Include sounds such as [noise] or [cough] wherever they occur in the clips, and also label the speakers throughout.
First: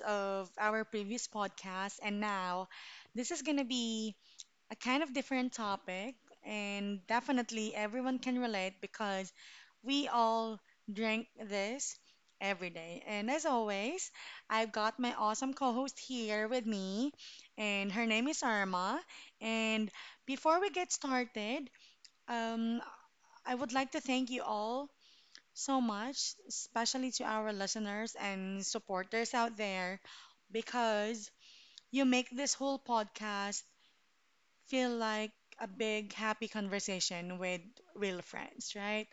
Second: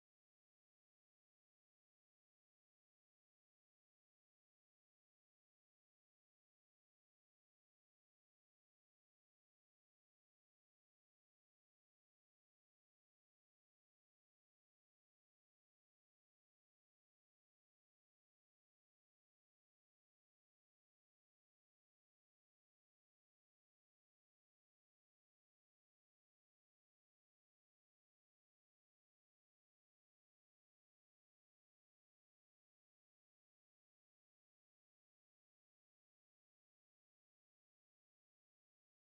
Speaker 1: of our previous podcast, and now this is gonna be a kind of different topic, and definitely everyone can relate because we all drink this every day. And as always, I've got my awesome co host here with me, and her name is Arma. And before we get started, um, I would like to thank you all so much, especially to our listeners and supporters out there, because you make this whole podcast feel like a big happy conversation with real friends, right?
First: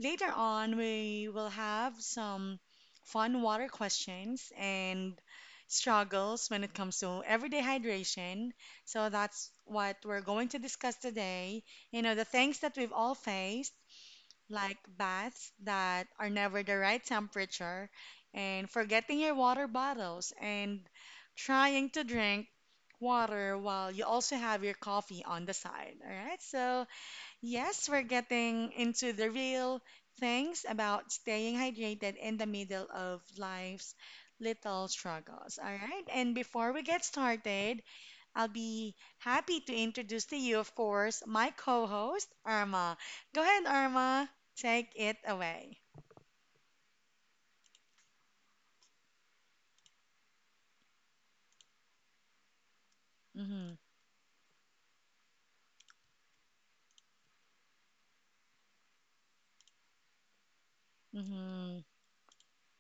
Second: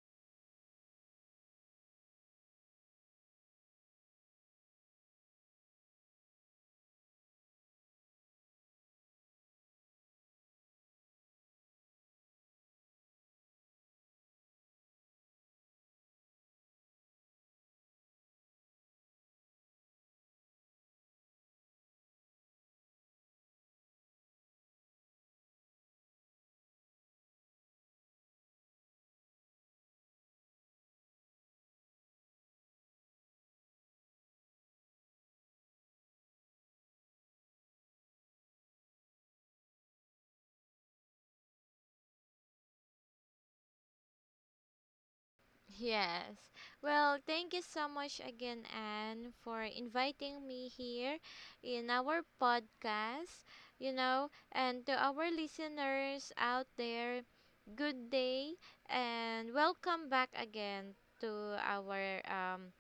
Speaker 1: Later on, we will have some fun water questions and struggles when it comes to everyday hydration. So that's what we're going to discuss today. The things that we've all faced like baths that are never the right temperature, and forgetting your water bottles, and trying to drink water while you also have your coffee on the side. All right, so yes, we're getting into the real things about staying hydrated in the middle of life's little struggles. All right, and before we get started, I'll be happy to introduce to you, of course, my co host, Irma. Go ahead, Irma. Take it away.
Speaker 2: Yes. Well, thank you so much again, Anne, for inviting me here in our podcast.
Speaker 1: Mm
Speaker 2: You know, and to our listeners out there, good day and welcome back again
Speaker 1: hmm. Mm
Speaker 2: to
Speaker 1: hmm.
Speaker 2: our um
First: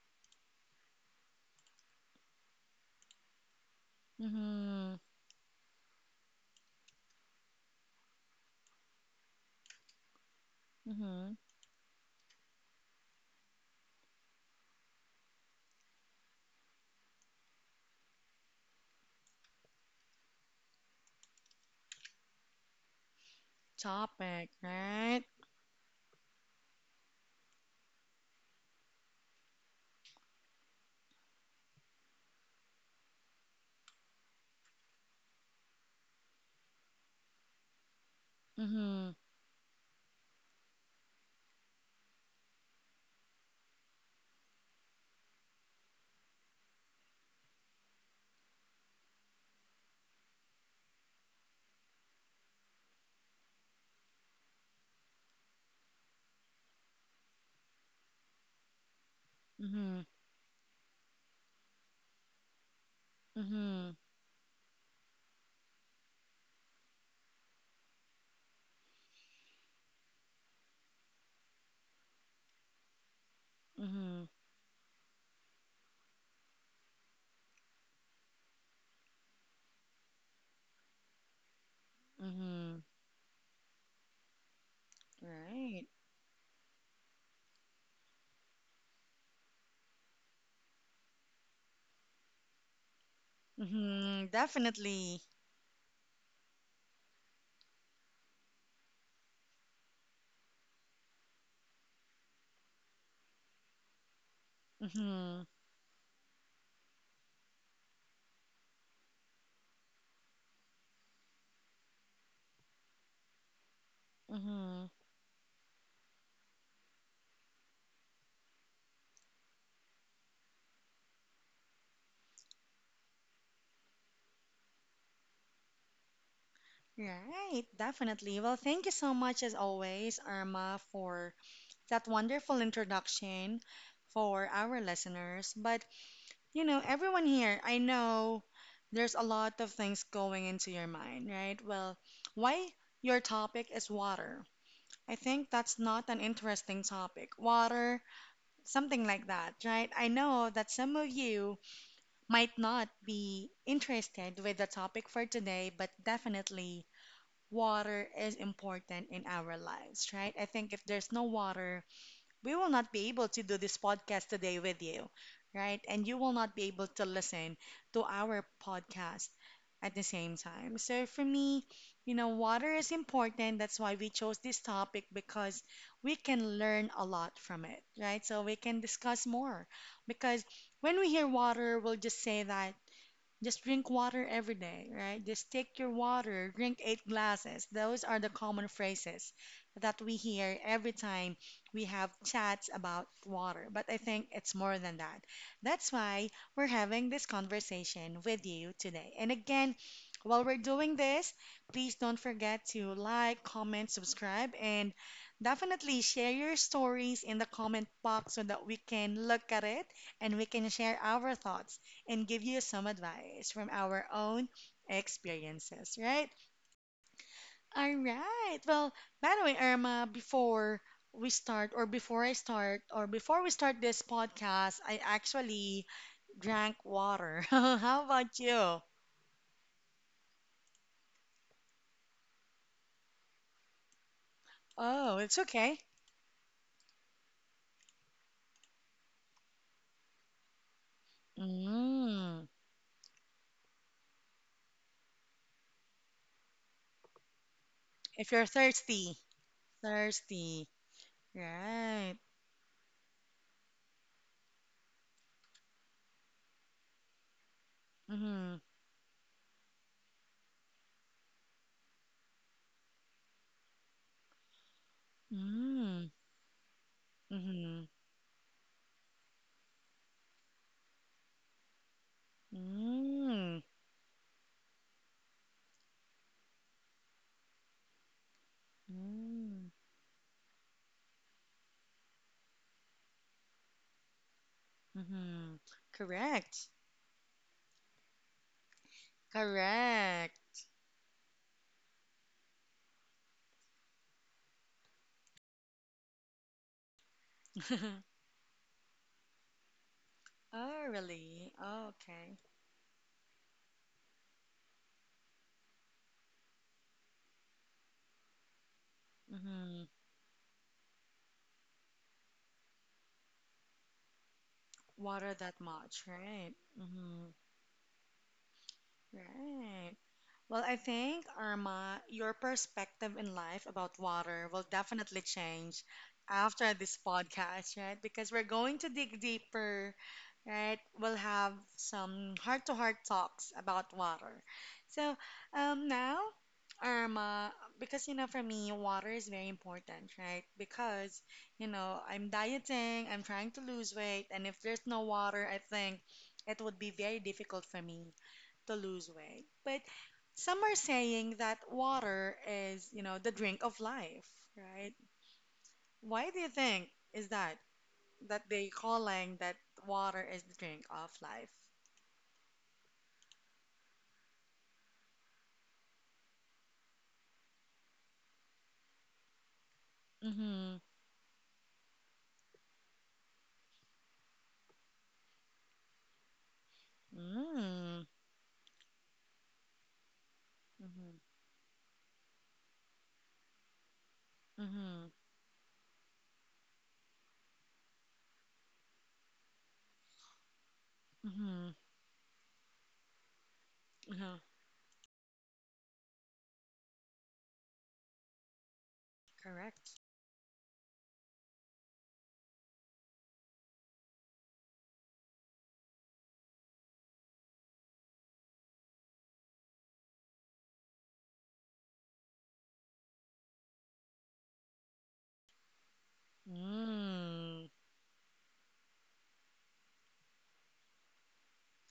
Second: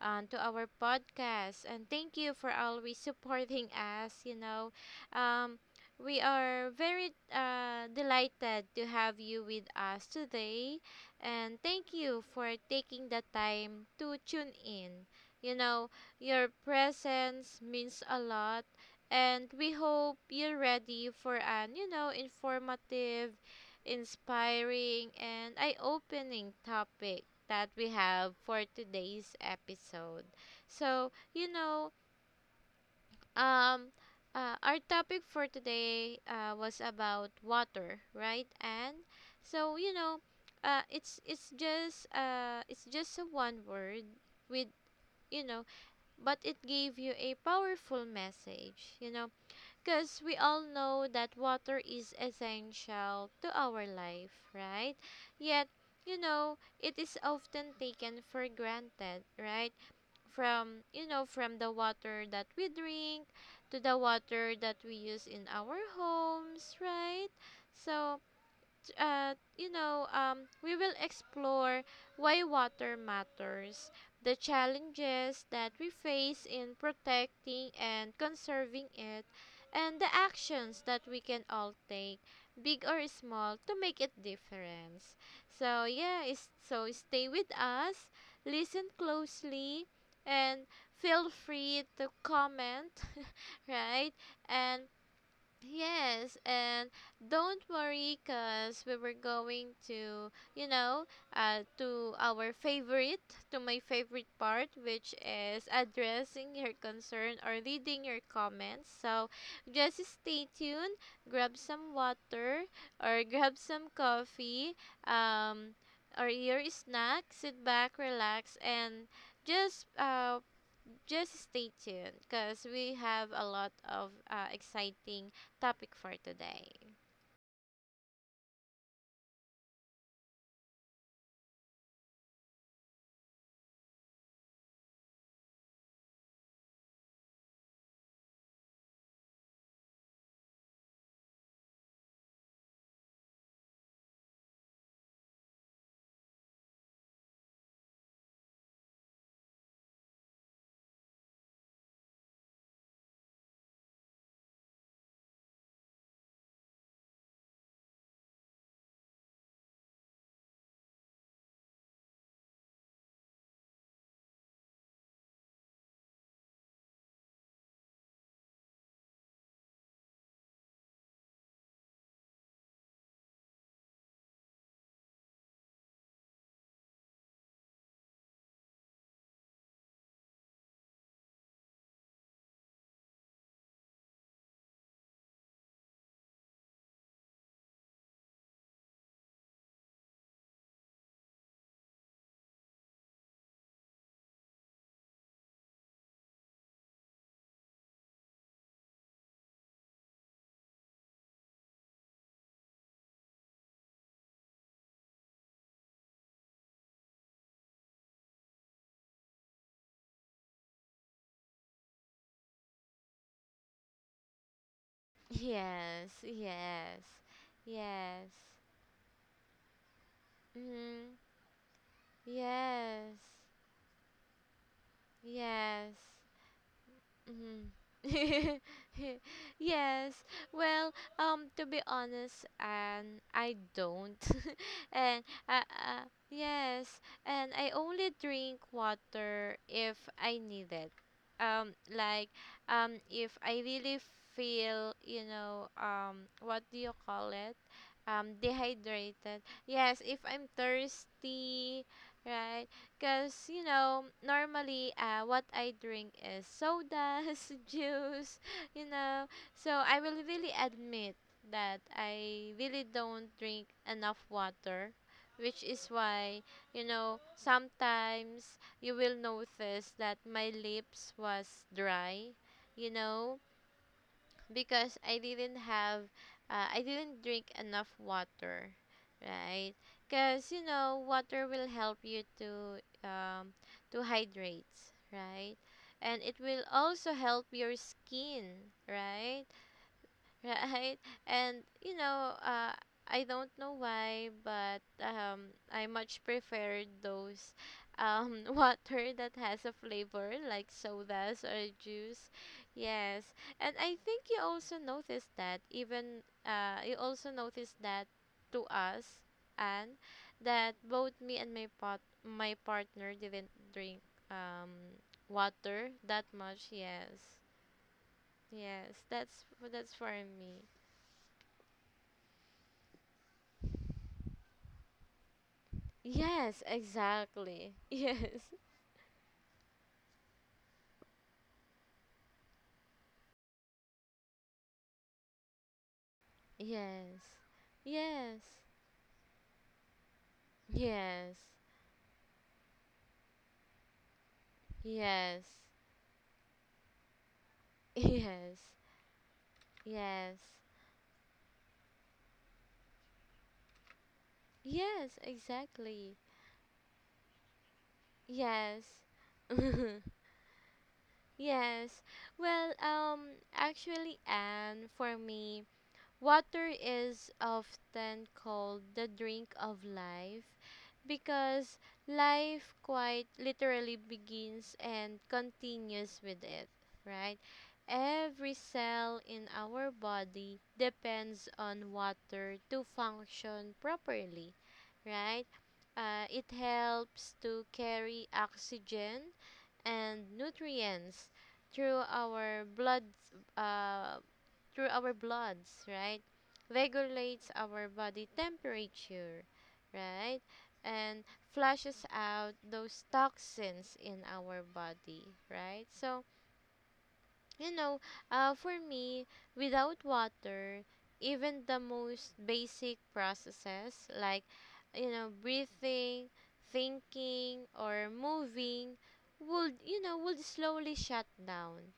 Speaker 2: um, to our podcast. And thank you for always supporting us.
Speaker 1: Mm hmm.
Speaker 2: Um, we are very delighted to have you with us today.
Speaker 1: Mm hmm.
Speaker 2: And thank you for taking the time to tune in. You know, your presence means a lot. And we hope you're ready for an, you know, informative,
Speaker 1: Topic,
Speaker 2: inspiring,
Speaker 1: right?
Speaker 2: and eye opening topic that we have for today's episode. So, you know, um, our topic for today was about water, right?
Speaker 1: Mm
Speaker 2: And
Speaker 1: hmm.
Speaker 2: so, you know, it's just a one word with you know, but it gave you a powerful message. You know, because we all know that water is essential to our life, right? Yet, you know, it is often taken for granted,
Speaker 1: Mm
Speaker 2: right?
Speaker 1: hmm.
Speaker 2: From, you know, from the water that we drink
Speaker 1: Mm
Speaker 2: to
Speaker 1: hmm.
Speaker 2: the water that we use in our homes, right? So, we will explore why water matters,
Speaker 1: Mm hmm.
Speaker 2: the challenges that we face in protecting and conserving it, and the actions that we can all take,
Speaker 1: Mm hmm.
Speaker 2: big or small, to make it difference. So
Speaker 1: Right.
Speaker 2: yeah, is so stay with us, listen closely, and feel free to comment, [laughs]
Speaker 1: Mm
Speaker 2: right?
Speaker 1: hmm.
Speaker 2: And
Speaker 1: Definitely.
Speaker 2: yes, and don't worry because we were going to, you know, uh, to our favorite, to my favorite part,
Speaker 1: Mm
Speaker 2: which
Speaker 1: hmm.
Speaker 2: is addressing your concern or reading your comments. So just stay tuned, grab some water or grab some
Speaker 1: Mm
Speaker 2: coffee,
Speaker 1: hmm.
Speaker 2: um, or your snack, sit back, relax, and just uh, just stay tuned because we have a lot of exciting topic for today.
Speaker 1: Right, definitely. Well, thank you so much, as always, Irma, for that wonderful introduction for our listeners. But everyone here, I know there's a lot of things going into your mind, right? Well, why your topic is water? I think that's not an interesting topic. Water, something like that, right? I know that some of you might not be interested with the topic for today, but definitely water is important in our lives, right? I think if there's no water, we will not be able to do this podcast today with you, right? And you will not be able to listen to our podcast at the same time. So for me, water is important. That's why we chose this topic because we can learn a lot from it, right? So we can discuss more because when we hear water, we'll just say that just drink water every day, right? Just take your water, drink eight glasses. Those are the common phrases that we hear every time we have chats about water. But I think it's more than that. That's why we're having this conversation with you today. And again, while we're doing this, please don't forget to like, comment, subscribe, and definitely share your stories in the comment box so that we can look at it and we can share our thoughts and give you some advice from our own experiences,
Speaker 2: Yes,
Speaker 1: right?
Speaker 2: yes,
Speaker 1: All
Speaker 2: yes,
Speaker 1: right. Well, by the way, Irma, before
Speaker 2: mm,
Speaker 1: we start, or before I start, or
Speaker 2: yes,
Speaker 1: before we start this podcast, I actually
Speaker 2: yes.
Speaker 1: drank water. [laughs]
Speaker 2: Mhm.
Speaker 1: How about
Speaker 2: [laughs]
Speaker 1: you?
Speaker 2: yes. Well, to be honest, and I don't, [laughs]
Speaker 1: Oh,
Speaker 2: and
Speaker 1: it's okay.
Speaker 2: yes, and I only drink water if I need it. Like,
Speaker 1: Mm,
Speaker 2: if I really feel, you know, what do you call it?
Speaker 1: if you're thirsty,
Speaker 2: Dehydrated. Yes, if I'm
Speaker 1: thirsty,
Speaker 2: thirsty,
Speaker 1: right?
Speaker 2: right? Because, you know, normally what I drink is sodas, [laughs] juice,
Speaker 1: Mm-hmm.
Speaker 2: you know. So I will really admit that I really don't drink enough water, which is
Speaker 1: Mm,
Speaker 2: why, you know,
Speaker 1: mm-hmm.
Speaker 2: sometimes you will notice that my lips was dry, you know
Speaker 1: Mm,
Speaker 2: because I didn't I didn't drink enough water, right?
Speaker 1: mm,
Speaker 2: Because you know, water will help you um, to hydrate, right?
Speaker 1: mm-hmm.
Speaker 2: And it will
Speaker 1: Correct.
Speaker 2: also help your skin, right?
Speaker 1: Correct.
Speaker 2: right? And you know, I don't know why, but I much prefer those
Speaker 1: [laughs]
Speaker 2: [laughs] water that has a flavor like
Speaker 1: Oh,
Speaker 2: sodas
Speaker 1: really?
Speaker 2: or
Speaker 1: Oh,
Speaker 2: juice.
Speaker 1: okay.
Speaker 2: Yes, and I think you also noticed that even you also noticed that to us
Speaker 1: Mm-hmm.
Speaker 2: and that both me and my partner didn't drink um
Speaker 1: Water that
Speaker 2: water
Speaker 1: much,
Speaker 2: that
Speaker 1: right?
Speaker 2: much,
Speaker 1: Mm-hmm.
Speaker 2: yes, yes, that's
Speaker 1: Right.
Speaker 2: for me.
Speaker 1: Well, I think, Irma, your perspective in life about water will definitely change
Speaker 2: Yes,
Speaker 1: after this
Speaker 2: exactly.
Speaker 1: podcast, right?
Speaker 2: [laughs]
Speaker 1: Because we're going to dig deeper, right? We'll have some heart to heart talks about water. So, now,
Speaker 2: Yes.
Speaker 1: Irma, because,
Speaker 2: Yes.
Speaker 1: for me, water is very important, right? Because,
Speaker 2: Yes.
Speaker 1: I'm dieting, I'm trying to lose weight, and if there's no
Speaker 2: Yes.
Speaker 1: water, I think it would be very difficult for me
Speaker 2: Yes. Yes.
Speaker 1: to lose weight. But
Speaker 2: Yes.
Speaker 1: some are saying that water is, the drink of life, right?
Speaker 2: Yes, exactly.
Speaker 1: Why do you think is that that they
Speaker 2: Yes.
Speaker 1: calling that
Speaker 2: [laughs]
Speaker 1: water is the drink of life?
Speaker 2: yes. Well, actually and for me water is often called the drink of life
Speaker 1: Mm-hmm.
Speaker 2: because life quite literally begins and continues with it, right?
Speaker 1: Mm.
Speaker 2: Every cell in our body
Speaker 1: Mm-hmm.
Speaker 2: depends on water to function properly,
Speaker 1: Mm-hmm.
Speaker 2: right? It helps to carry oxygen and nutrients
Speaker 1: Mm-hmm.
Speaker 2: through our blood uh,
Speaker 1: Mm-hmm.
Speaker 2: through our bloods, right? Regulates our body temperature,
Speaker 1: Correct.
Speaker 2: right? And flushes out those toxins in our body, right? So you know, for me, without water, even the most basic processes like, you know, breathing, thinking,
Speaker 1: Mm.
Speaker 2: or moving would, you know, would slowly shut down.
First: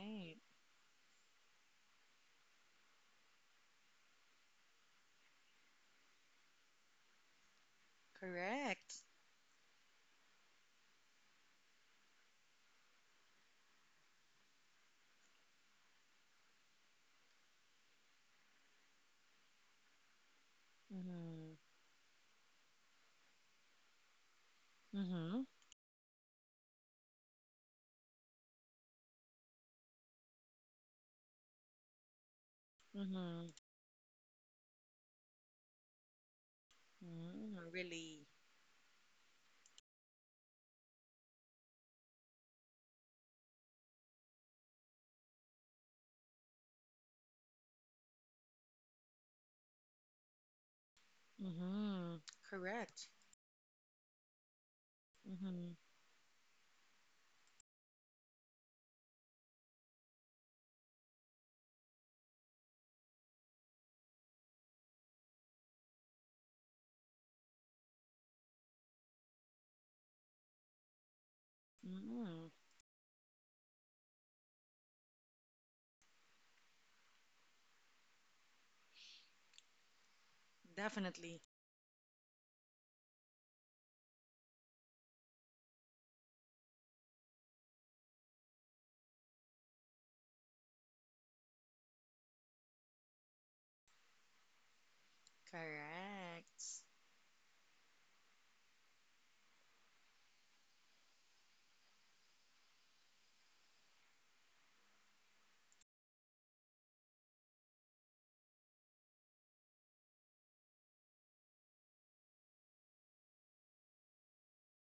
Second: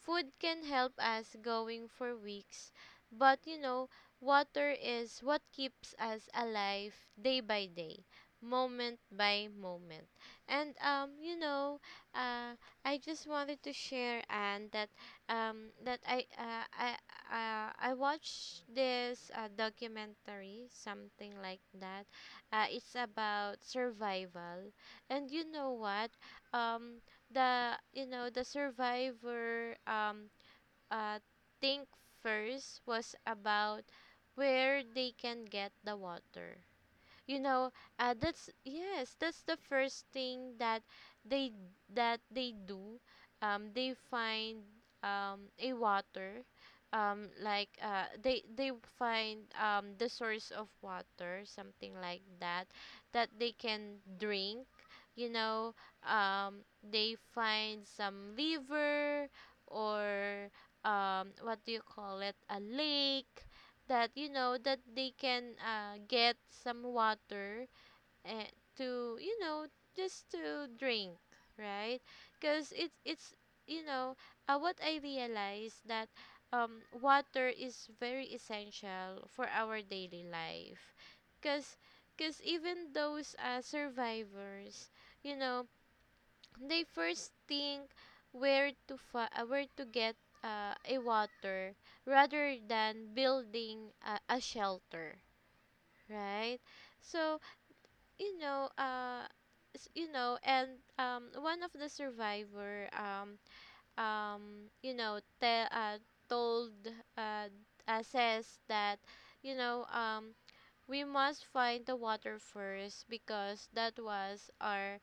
Speaker 2: Food can help us going for weeks, but, you know, water is what keeps us alive day by day, moment
Speaker 1: Correct.
Speaker 2: by moment. And, uh, I just wanted to share, and that um that I uh, I I watched this documentary something
Speaker 1: Mm-hmm.
Speaker 2: like that. It's about survival, and
Speaker 1: Mm-hmm.
Speaker 2: you know what? Um, the you know the survivor uh think first was
Speaker 1: Mm-hmm.
Speaker 2: about where they can get the water, you
Speaker 1: Mm,
Speaker 2: know.
Speaker 1: really.
Speaker 2: That's Yes, that's the first thing they that they do. They find a water, they find the source of water something
Speaker 1: Mm-hmm.
Speaker 2: like that
Speaker 1: Correct.
Speaker 2: that they can drink, you
Speaker 1: Mm-hmm.
Speaker 2: know. um, they find some liver or what do you call it, a lake that you know that they can get some water and to you know just to drink, right?
Speaker 1: Mm-hmm.
Speaker 2: Because it's you know, what I realized that water is very essential for our daily life.
Speaker 1: Definitely.
Speaker 2: because because even those survivors you know they first think where to where to get a water rather than building a shelter, right?
Speaker 1: Correct.
Speaker 2: So you know you know. And one of the survivor um you know, told uh, says that you know we must find the water first because that was our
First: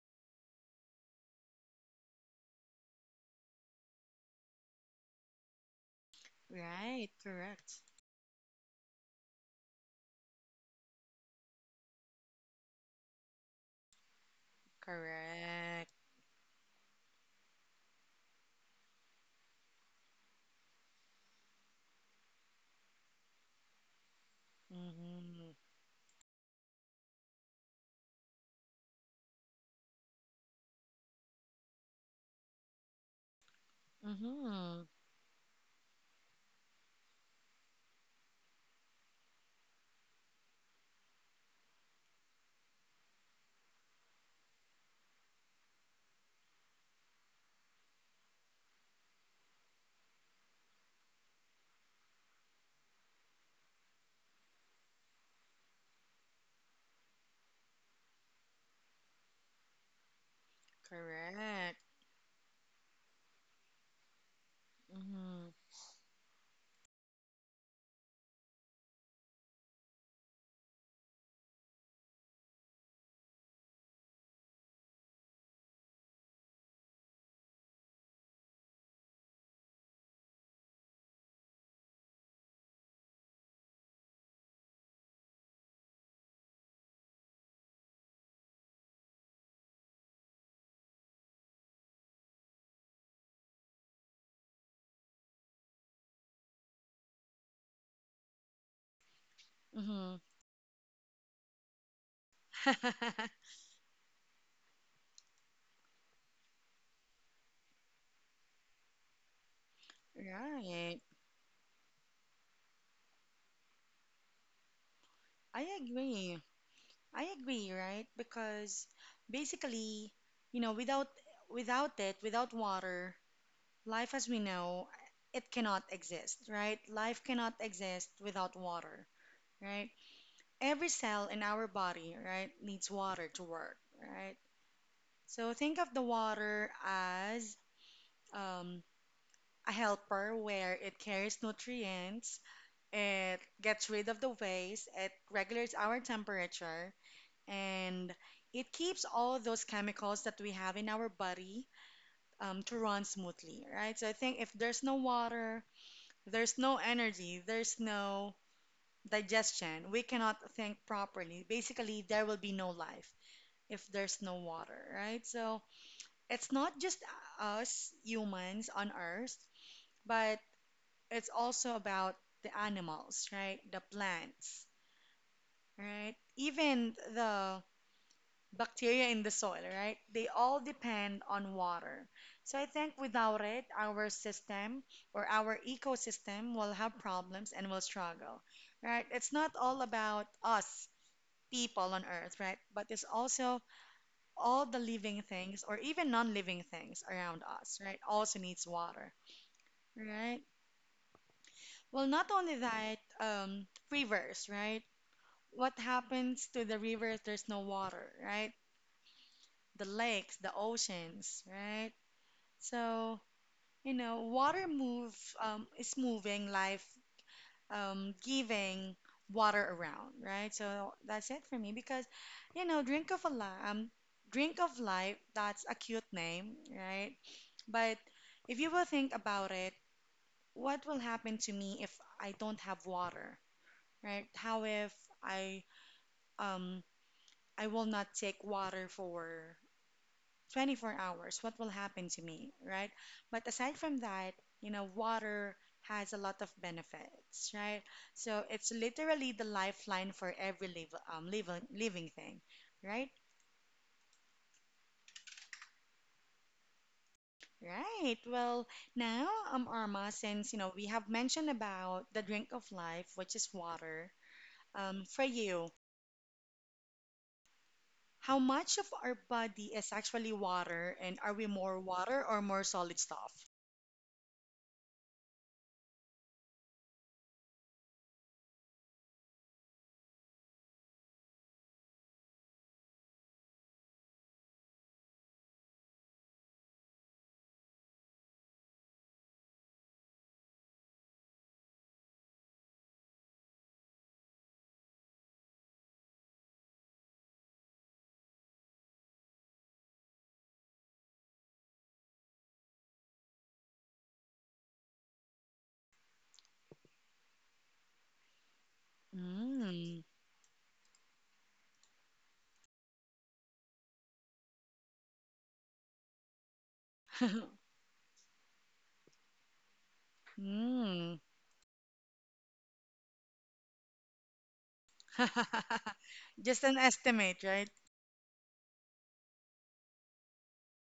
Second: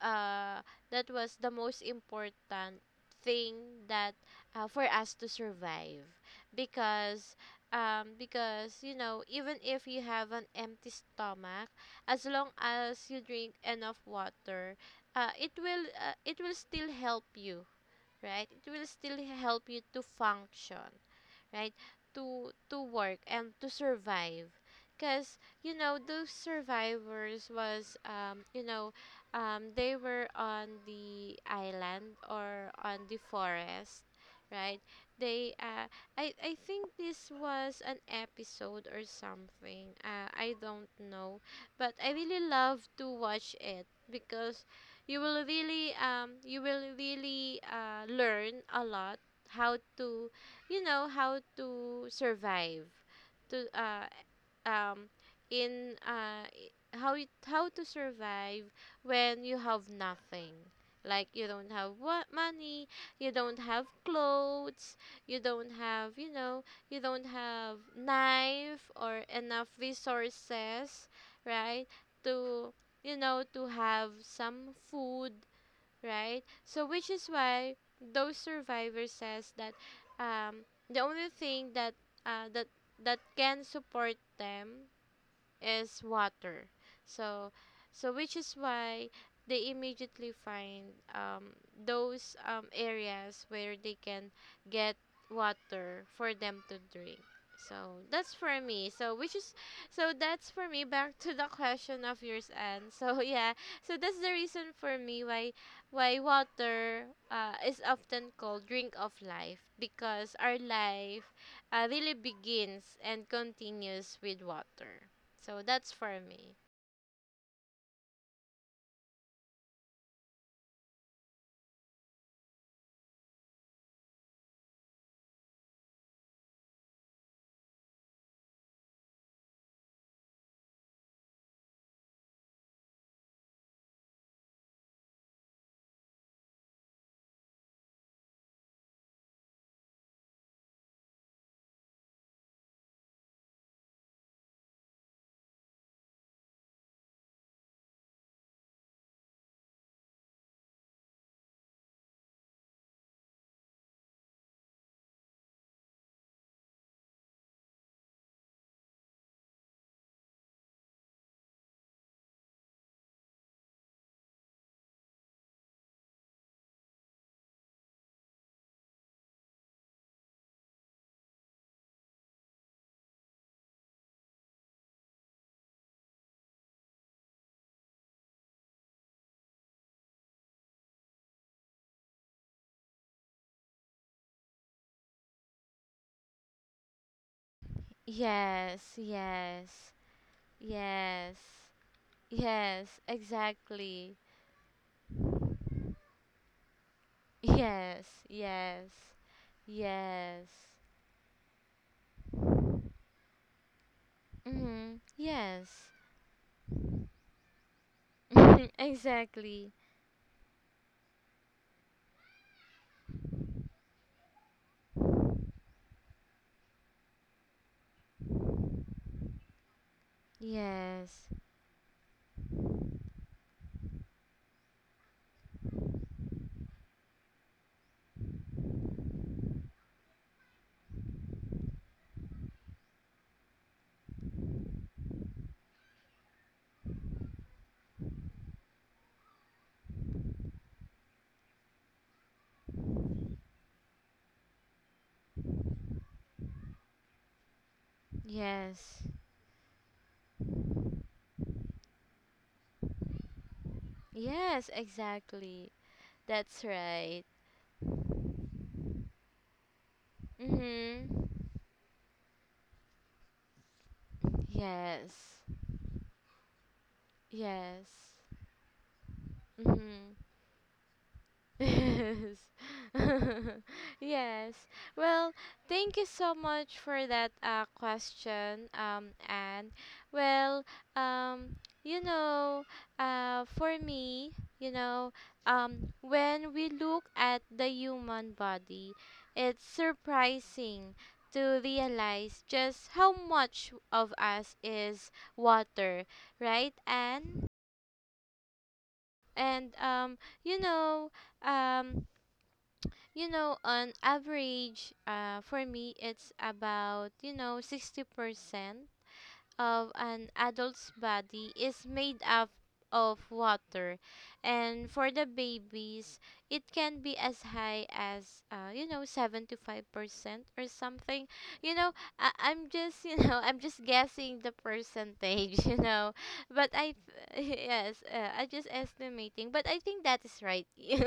Speaker 2: uh that was the most important thing that for us to survive.
Speaker 1: Right,
Speaker 2: Because
Speaker 1: correct.
Speaker 2: you know even if you have an empty stomach, as long as you drink enough water,
Speaker 1: Correct.
Speaker 2: it will still help you, right? It will still help you to function, right? To work and to survive. Cause
Speaker 1: Mm-hmm.
Speaker 2: you know those survivors was you know they were on the island or on the forest, right?
Speaker 1: Mm-hmm.
Speaker 2: They I think this was an episode or something. I don't know, but I really love to watch it because you will really you will really learn a lot how to you know how to survive to um in how to survive when you have nothing, like you don't
Speaker 1: Correct.
Speaker 2: have what money, you don't have clothes, you
Speaker 1: Mm-hmm.
Speaker 2: don't have you know you don't have knife or enough resources, right? To you know to have some food, right? So which is why those survivors says that um, the only thing that uh, that that can support them is water. So, so which is why they immediately find those areas where they can get water for them to drink. So that's for me. So which is So
Speaker 1: Mm-hmm. [laughs]
Speaker 2: that's for me, back to the question of yours, and so [laughs] yeah. So that's the reason for me why water is often called drink of life because our
Speaker 1: Right.
Speaker 2: life really begins and continues with water. So
Speaker 1: I
Speaker 2: that's for
Speaker 1: agree.
Speaker 2: me.
Speaker 1: I agree, right? Because basically, you know, without without it, without water, life as we know, it cannot exist, right? Life cannot exist without water, right? Every cell in our body, right, needs water to work, right? So think of the water as um, a helper where it carries nutrients, it gets rid of the waste, it regulates our temperature, and it keeps all those chemicals that we have in our body to run smoothly, right? So I think if there's no water, there's no energy, there's no digestion, we cannot think properly. Basically, there will be no life if there's no water, right? So it's not just us humans on Earth, but it's also about the animals, right? The plants, right? Even the bacteria in the soil, right? They all depend on water. So I think without it, our system or our ecosystem will have problems and will struggle,
Speaker 2: Yes,
Speaker 1: right? It's not all
Speaker 2: yes,
Speaker 1: about us
Speaker 2: yes,
Speaker 1: people on Earth, right?
Speaker 2: yes,
Speaker 1: But it's also
Speaker 2: exactly.
Speaker 1: all the living things or even non-living things around us, right?
Speaker 2: Yes,
Speaker 1: Also needs
Speaker 2: yes,
Speaker 1: water. Right.
Speaker 2: yes.
Speaker 1: Well, not only that, rivers, right?
Speaker 2: Mm-hmm. Yes,
Speaker 1: What happens to the rivers? There's no water, right?
Speaker 2: [laughs] exactly.
Speaker 1: The lakes, the oceans, right? So, water move is moving, life giving water around, right? So
Speaker 2: Yes,
Speaker 1: that's it for me because, you know, drink of a li- um, drink of life. That's a cute name, right? But if you will think about it, what will happen to me if I don't have water, right? How if I um I will not take water for 24 hours? What will happen to me, right? But aside from that, water has a lot of benefits, right? So it's
Speaker 2: yes,
Speaker 1: literally the lifeline for every live, living living thing, right?
Speaker 2: yes, exactly. That's right.
Speaker 1: Right. Well, now, Arma, since we have
Speaker 2: Mm-hmm.
Speaker 1: mentioned about the drink of life, which is water, for
Speaker 2: Yes,
Speaker 1: you,
Speaker 2: yes.
Speaker 1: how much of our body is
Speaker 2: Mm-hmm.
Speaker 1: actually water, and are we more water
Speaker 2: Yes.
Speaker 1: or more solid stuff?
Speaker 2: [laughs] Yes. Well, thank you so much for that question, and well, um, you know, for me, you know, when we look at the human body, it's surprising to realize just how much of us is water, right? And and um, you know, um, you know, on average, for me, it's about, you know, 60% of
Speaker 1: Mm,
Speaker 2: an adult's body is made up of water. And for the babies it can be as high as you know 75% or something,
Speaker 1: mm.
Speaker 2: you know. I- I'm just you know [laughs] I'm just guessing the percentage, [laughs] you know,
Speaker 1: [laughs]
Speaker 2: but
Speaker 1: Just an estimate,
Speaker 2: [laughs]
Speaker 1: right?
Speaker 2: yes I just estimating but I think that is right. [laughs]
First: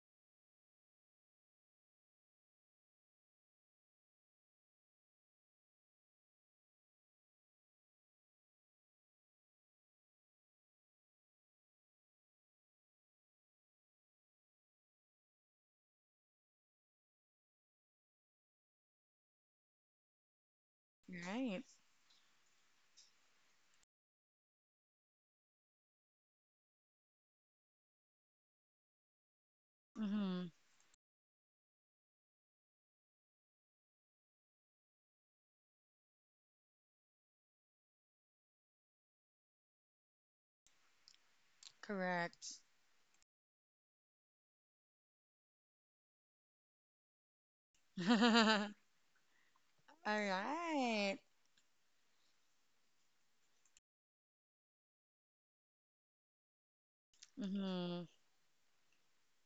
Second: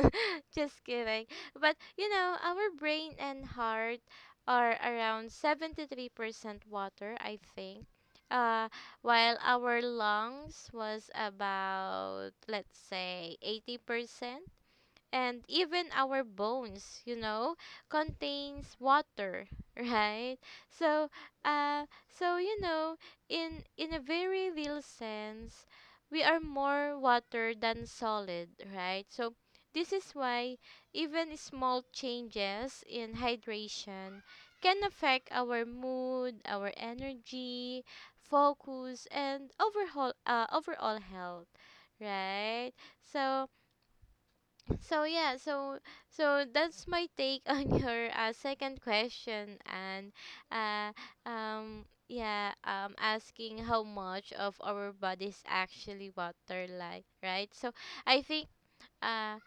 Speaker 2: Just kidding. But you know our brain and heart are around 73% water I think. uh, while our lungs was about, let's say, 80%. And even our bones you know contains water, [laughs] right? So
Speaker 1: Right.
Speaker 2: so you know, in a very real sense we are more water than solid, right? So this is
Speaker 1: Mm-hmm.
Speaker 2: why even small changes in hydration can affect our mood, our energy, focus and overall health,
Speaker 1: Correct.
Speaker 2: right? So so yeah, so so that's my take [laughs] on
Speaker 1: [laughs]
Speaker 2: your
Speaker 1: All
Speaker 2: second question. And uh
Speaker 1: right.
Speaker 2: yeah asking how much of our bodies actually water, like, right? So
Speaker 1: Mm-hmm.
Speaker 2: I think uh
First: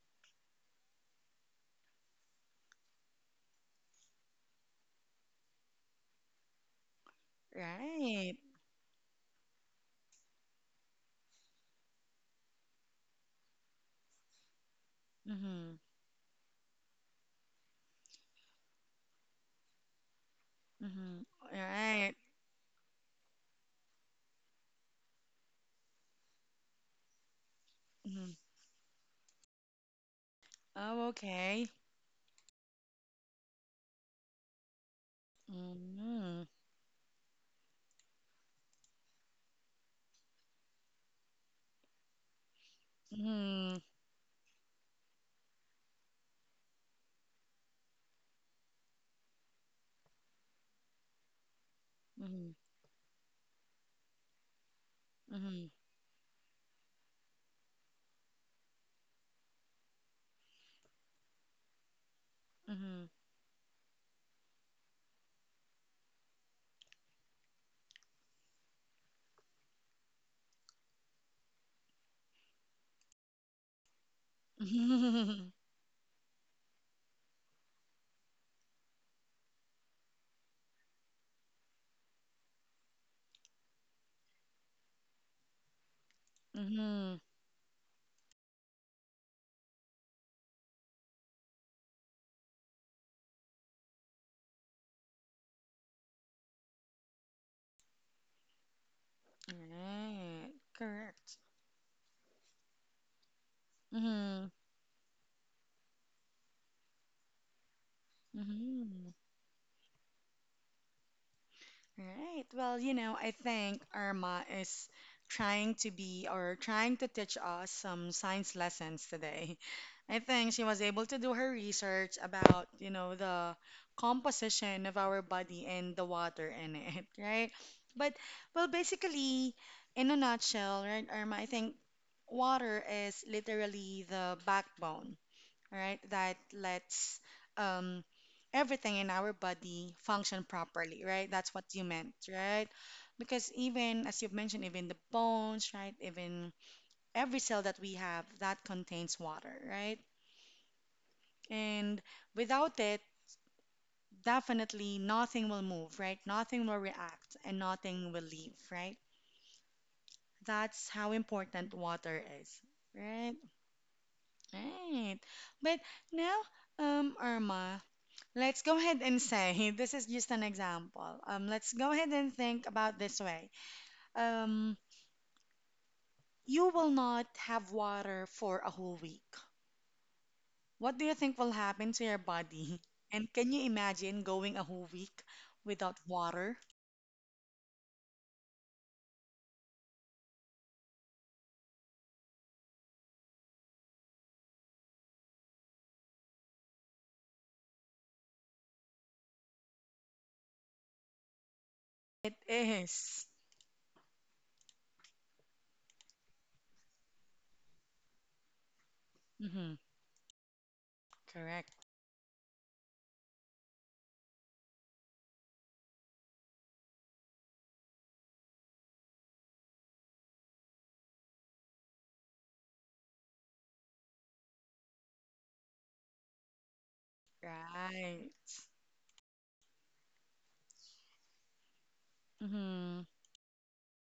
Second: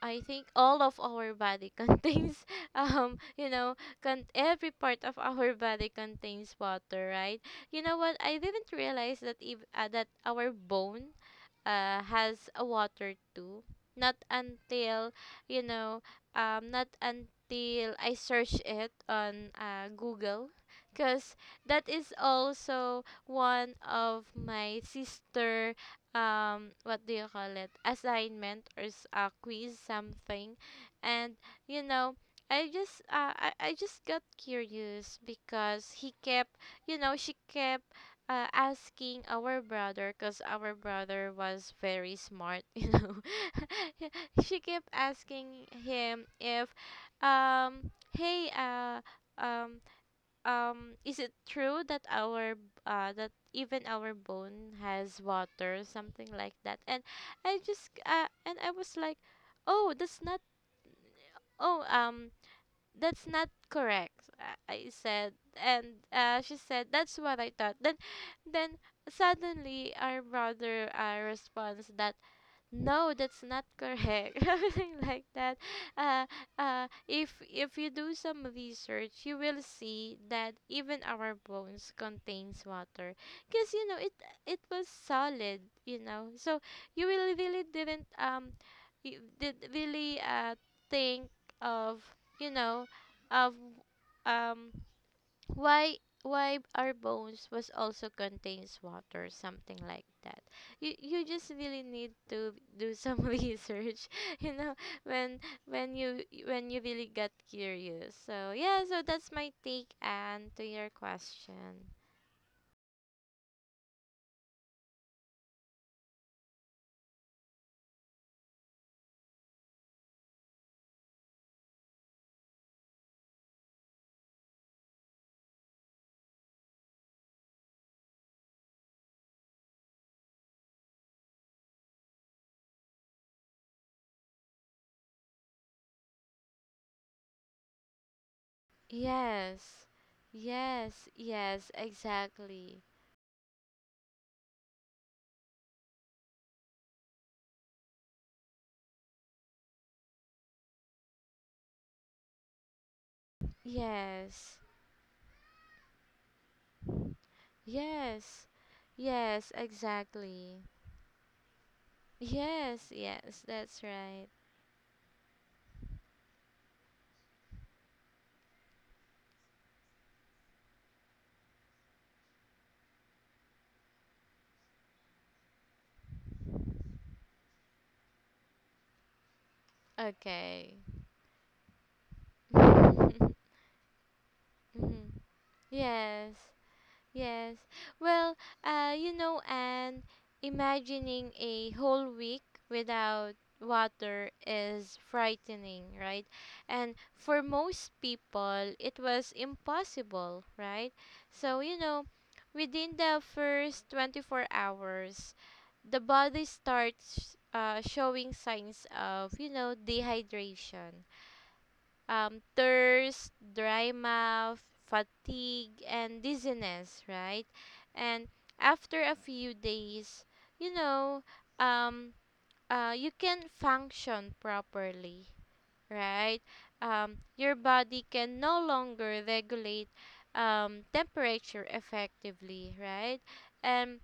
Speaker 2: I think all of our body [laughs] contains, um, you know, every part of our body contains water, right? You know what?
Speaker 1: Right.
Speaker 2: I didn't realize that if that our bone, has a water too. Not until, you
Speaker 1: Mm-hmm.
Speaker 2: know, not until I search it on Google,
Speaker 1: Mm-hmm.
Speaker 2: because
Speaker 1: All
Speaker 2: that is
Speaker 1: right.
Speaker 2: also one of my sister what do you call it
Speaker 1: Mm-hmm.
Speaker 2: assignment or a quiz something.
Speaker 1: Oh,
Speaker 2: And
Speaker 1: okay.
Speaker 2: you know I just got curious because he
Speaker 1: Mm-hmm.
Speaker 2: kept you know she kept asking our brother, because our brother was very smart [laughs] you know.
Speaker 1: Mm-hmm.
Speaker 2: [laughs] She kept asking him if um hey um is it true that
Speaker 1: Mm-hmm.
Speaker 2: that even our bone has
Speaker 1: Mm-hmm.
Speaker 2: water, something like that. And I just and I was like, oh, that's not oh that's not correct. i I said. And uh, she said that's what I thought. Then suddenly our brother responds that no, that's not correct, [laughs] something like
Speaker 1: Mm-hmm.
Speaker 2: that.
Speaker 1: [laughs]
Speaker 2: uh, if you do some research, you will see that even our bones contains water, because you know, it was solid, you know. So you
Speaker 1: Mm-hmm.
Speaker 2: will really didn't you did really think of, you know, of um why why our bones was also contains water, something like that.
Speaker 1: Right.
Speaker 2: You
Speaker 1: Correct.
Speaker 2: just really need to do some [laughs] research, [laughs]
Speaker 1: Mm-hmm.
Speaker 2: you know, when when you when you really got curious. So yeah, so
Speaker 1: Mm-hmm.
Speaker 2: that's my take and to your question.
Speaker 1: Right. Well, I think Irma is trying to be or trying to teach us some science lessons today. [laughs] I think she was able to do her research about, the composition of our body and the water in it, [laughs] right? But, well, basically, in a nutshell, right, Irma, I think water is literally the backbone, right? That lets um, everything in our
Speaker 2: Yes,
Speaker 1: body function properly,
Speaker 2: yes,
Speaker 1: right? That's what
Speaker 2: yes,
Speaker 1: you meant, right?
Speaker 2: exactly.
Speaker 1: Because even, as you've mentioned, even the bones, right? Even every cell that we have that contains water, right? And without it,
Speaker 2: Yes,
Speaker 1: definitely nothing will move, right? Nothing will react and nothing will
Speaker 2: yes,
Speaker 1: live, right?
Speaker 2: yes, exactly.
Speaker 1: That's how important water is,
Speaker 2: Yes,
Speaker 1: right?
Speaker 2: yes, that's right.
Speaker 1: Right. But now, Irma, let's go ahead and say [laughs] this is just an example. Let's go ahead and think about this way. Um, you will not have water for a whole week.
Speaker 2: Okay.
Speaker 1: What do you think will happen to your body? [laughs] And
Speaker 2: [laughs]
Speaker 1: can you imagine going a whole
Speaker 2: Mm-hmm.
Speaker 1: week without
Speaker 2: Yes,
Speaker 1: water?
Speaker 2: yes. Well, you know, and imagining a whole week without water is frightening, right? And for most people, it was impossible, right? So, you know,
Speaker 1: It
Speaker 2: within the
Speaker 1: is.
Speaker 2: first 24 hours, the body starts showing signs of, you
Speaker 1: Mm-hmm.
Speaker 2: know, dehydration,
Speaker 1: Correct.
Speaker 2: thirst, dry mouth, fatigue, and dizziness, right? And after a few days, you know, um, you can function properly, right? Your body
Speaker 1: Right.
Speaker 2: can no longer regulate temperature effectively,
Speaker 1: Mm-hmm.
Speaker 2: right? And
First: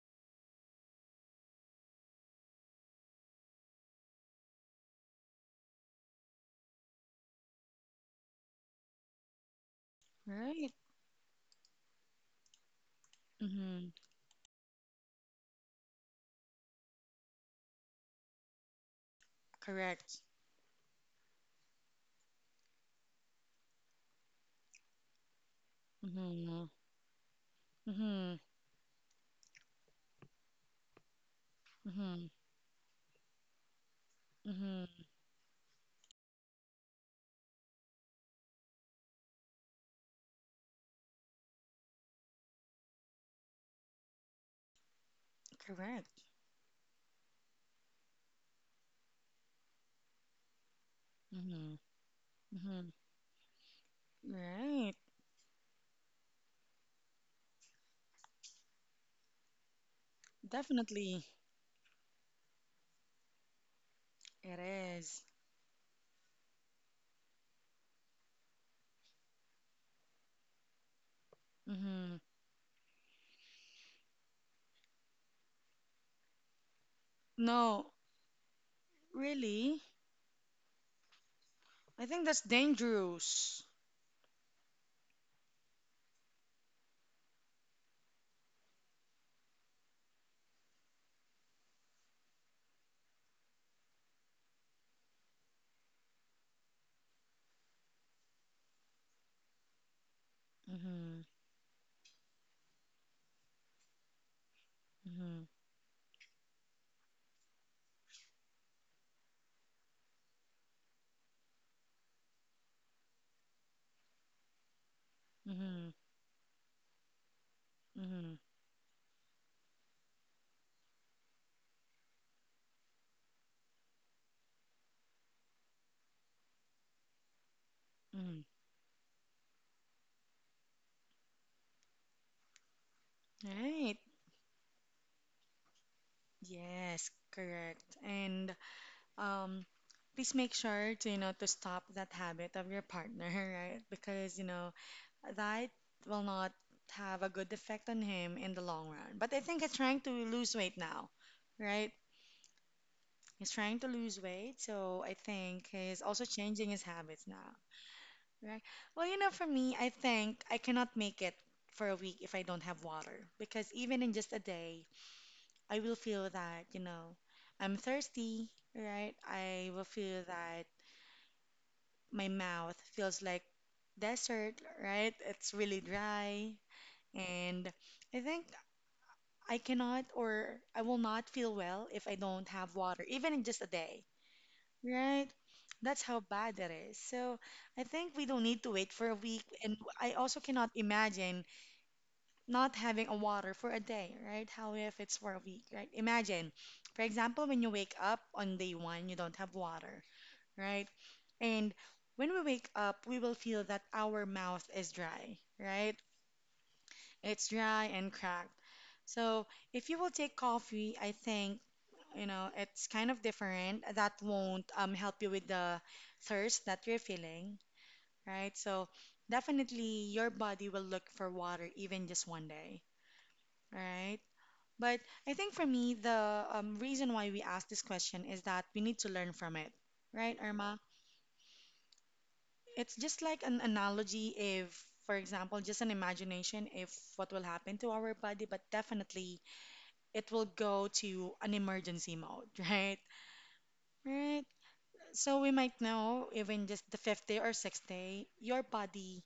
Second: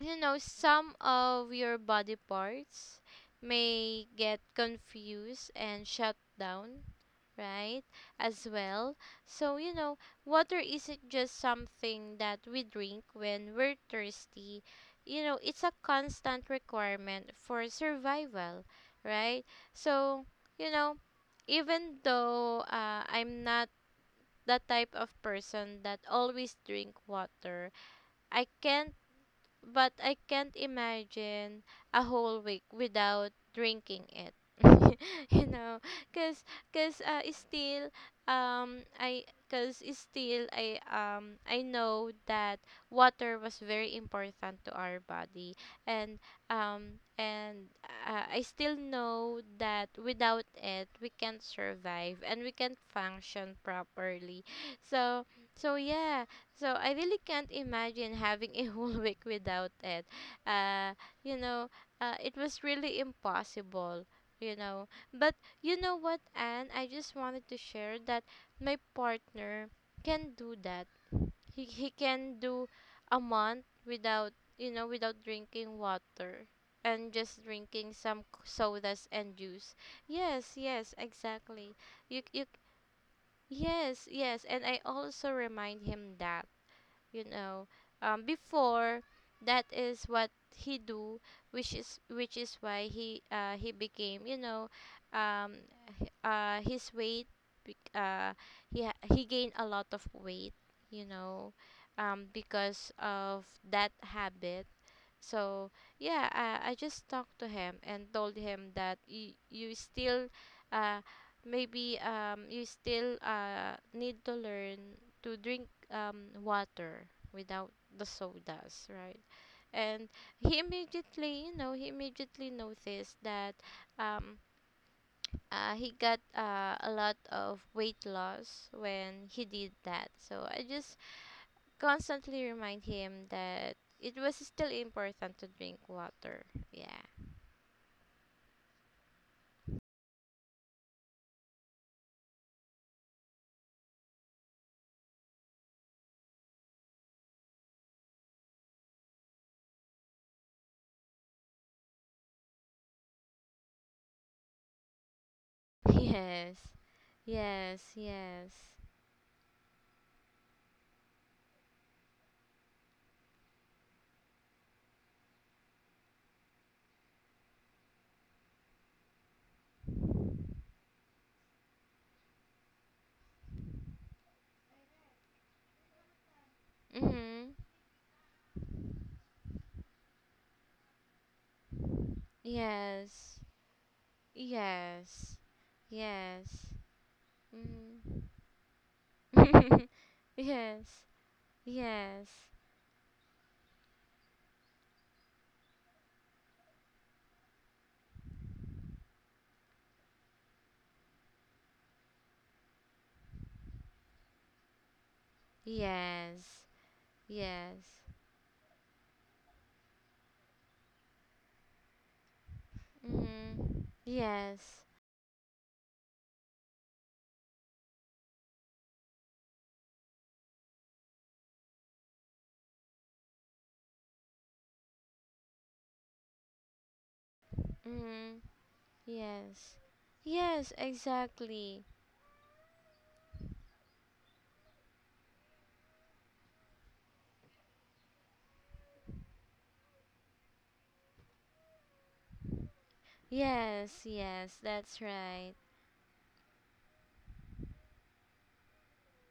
Speaker 2: you know, some of your body parts may get confused and shut down, right? As well. So, you know, water
Speaker 1: Right.
Speaker 2: isn't just something that we drink when we're
Speaker 1: Mm-hmm.
Speaker 2: thirsty. You know, it's a constant requirement for survival, right?
Speaker 1: Correct.
Speaker 2: So, you know, even though I'm not the type of person that always
Speaker 1: Mm-hmm.
Speaker 2: drink water,
Speaker 1: Mm-hmm.
Speaker 2: I can't I can't imagine a
Speaker 1: Mm-hmm.
Speaker 2: whole week without drinking it. [laughs]
Speaker 1: Mm-hmm.
Speaker 2: You know, cause cause still I cause still I know that water was very important to our body, and
Speaker 1: Correct.
Speaker 2: and I still know that without it we can't
Speaker 1: Mm-hmm.
Speaker 2: survive and we can't
Speaker 1: Mm-hmm.
Speaker 2: function properly.
Speaker 1: Right.
Speaker 2: So so yeah, so I really can't imagine having a whole [laughs] week without it. Uh,
Speaker 1: Definitely.
Speaker 2: you know, it was really impossible. You
Speaker 1: It
Speaker 2: know,
Speaker 1: is.
Speaker 2: but you know what, Anne? I just wanted to share that my partner can do that. He
Speaker 1: Mm-hmm.
Speaker 2: can do a month without, you know, without drinking water, and just drinking
Speaker 1: No,
Speaker 2: some sodas and juice.
Speaker 1: really?
Speaker 2: Yes, yes, exactly.
Speaker 1: I
Speaker 2: You
Speaker 1: think that's
Speaker 2: you
Speaker 1: dangerous.
Speaker 2: yes, yes, and I also remind him that, you know, before that is what he do, which is why he became, you know, um h- uh his weight bec- uh he gained a lot of weight, you
Speaker 1: Mm-hmm.
Speaker 2: know, because of that habit.
Speaker 1: Mm-hmm.
Speaker 2: So yeah, I just talked to him and told him that you still, uh, maybe you still need to learn to drink
Speaker 1: Mm-hmm.
Speaker 2: water without the
Speaker 1: Mm-hmm.
Speaker 2: sodas, right? And he immediately, you know, he immediately noticed that um, he got a lot of weight loss when he did that. So I just constantly remind him
Speaker 1: Mm-hmm.
Speaker 2: that
Speaker 1: Right.
Speaker 2: it was still important to drink water. Yeah.
Speaker 1: Yes,
Speaker 2: [laughs]
Speaker 1: correct. And um, please make sure to stop that habit of your partner, [laughs] right? Because, that will not have a good effect on him in the long run. But I think he's trying to lose weight now, right? He's trying to lose weight, so I think he's also
Speaker 2: Yes.
Speaker 1: changing his habits now.
Speaker 2: Yes.
Speaker 1: Right.
Speaker 2: Yes.
Speaker 1: Well, for me, I think I cannot make it for a week if I don't have water because even in just a day, I will feel that, I'm thirsty, right? I will feel that my mouth feels like desert, right? It's really dry.
Speaker 2: Mhm.
Speaker 1: And I think I cannot or I will not feel well if I don't have water, even
Speaker 2: Yes.
Speaker 1: in just a day, right?
Speaker 2: Yes.
Speaker 1: That's how bad
Speaker 2: Yes.
Speaker 1: that is. So I
Speaker 2: Mhm.
Speaker 1: think we don't need to wait for a week. And
Speaker 2: [laughs]
Speaker 1: I also cannot
Speaker 2: Yes.
Speaker 1: imagine
Speaker 2: Yes.
Speaker 1: not having a water for a day, right? How if it's for a week, right? Imagine, for example, when you wake up on day one, you don't have water, right? And when we wake up, we will feel that our mouth is dry, right?
Speaker 2: Yes.
Speaker 1: It's dry
Speaker 2: Yes.
Speaker 1: and cracked. So if you will take coffee, I think, it's kind of different.
Speaker 2: Mhm.
Speaker 1: That won't
Speaker 2: Yes.
Speaker 1: help you with the thirst that you're feeling, right? So definitely your body will look for water even just one day, right? But I think for me, the reason why we ask this question
Speaker 2: Mhm.
Speaker 1: is that we need to learn from it,
Speaker 2: Yes.
Speaker 1: right,
Speaker 2: Yes,
Speaker 1: Irma?
Speaker 2: exactly.
Speaker 1: It's just like an analogy if, for example, just an imagination if what will happen to our body, but definitely it will go to an emergency mode, [laughs] right?
Speaker 2: Yes,
Speaker 1: Right.
Speaker 2: yes, that's
Speaker 1: So
Speaker 2: right.
Speaker 1: we might know even just the fifth day or sixth day, your body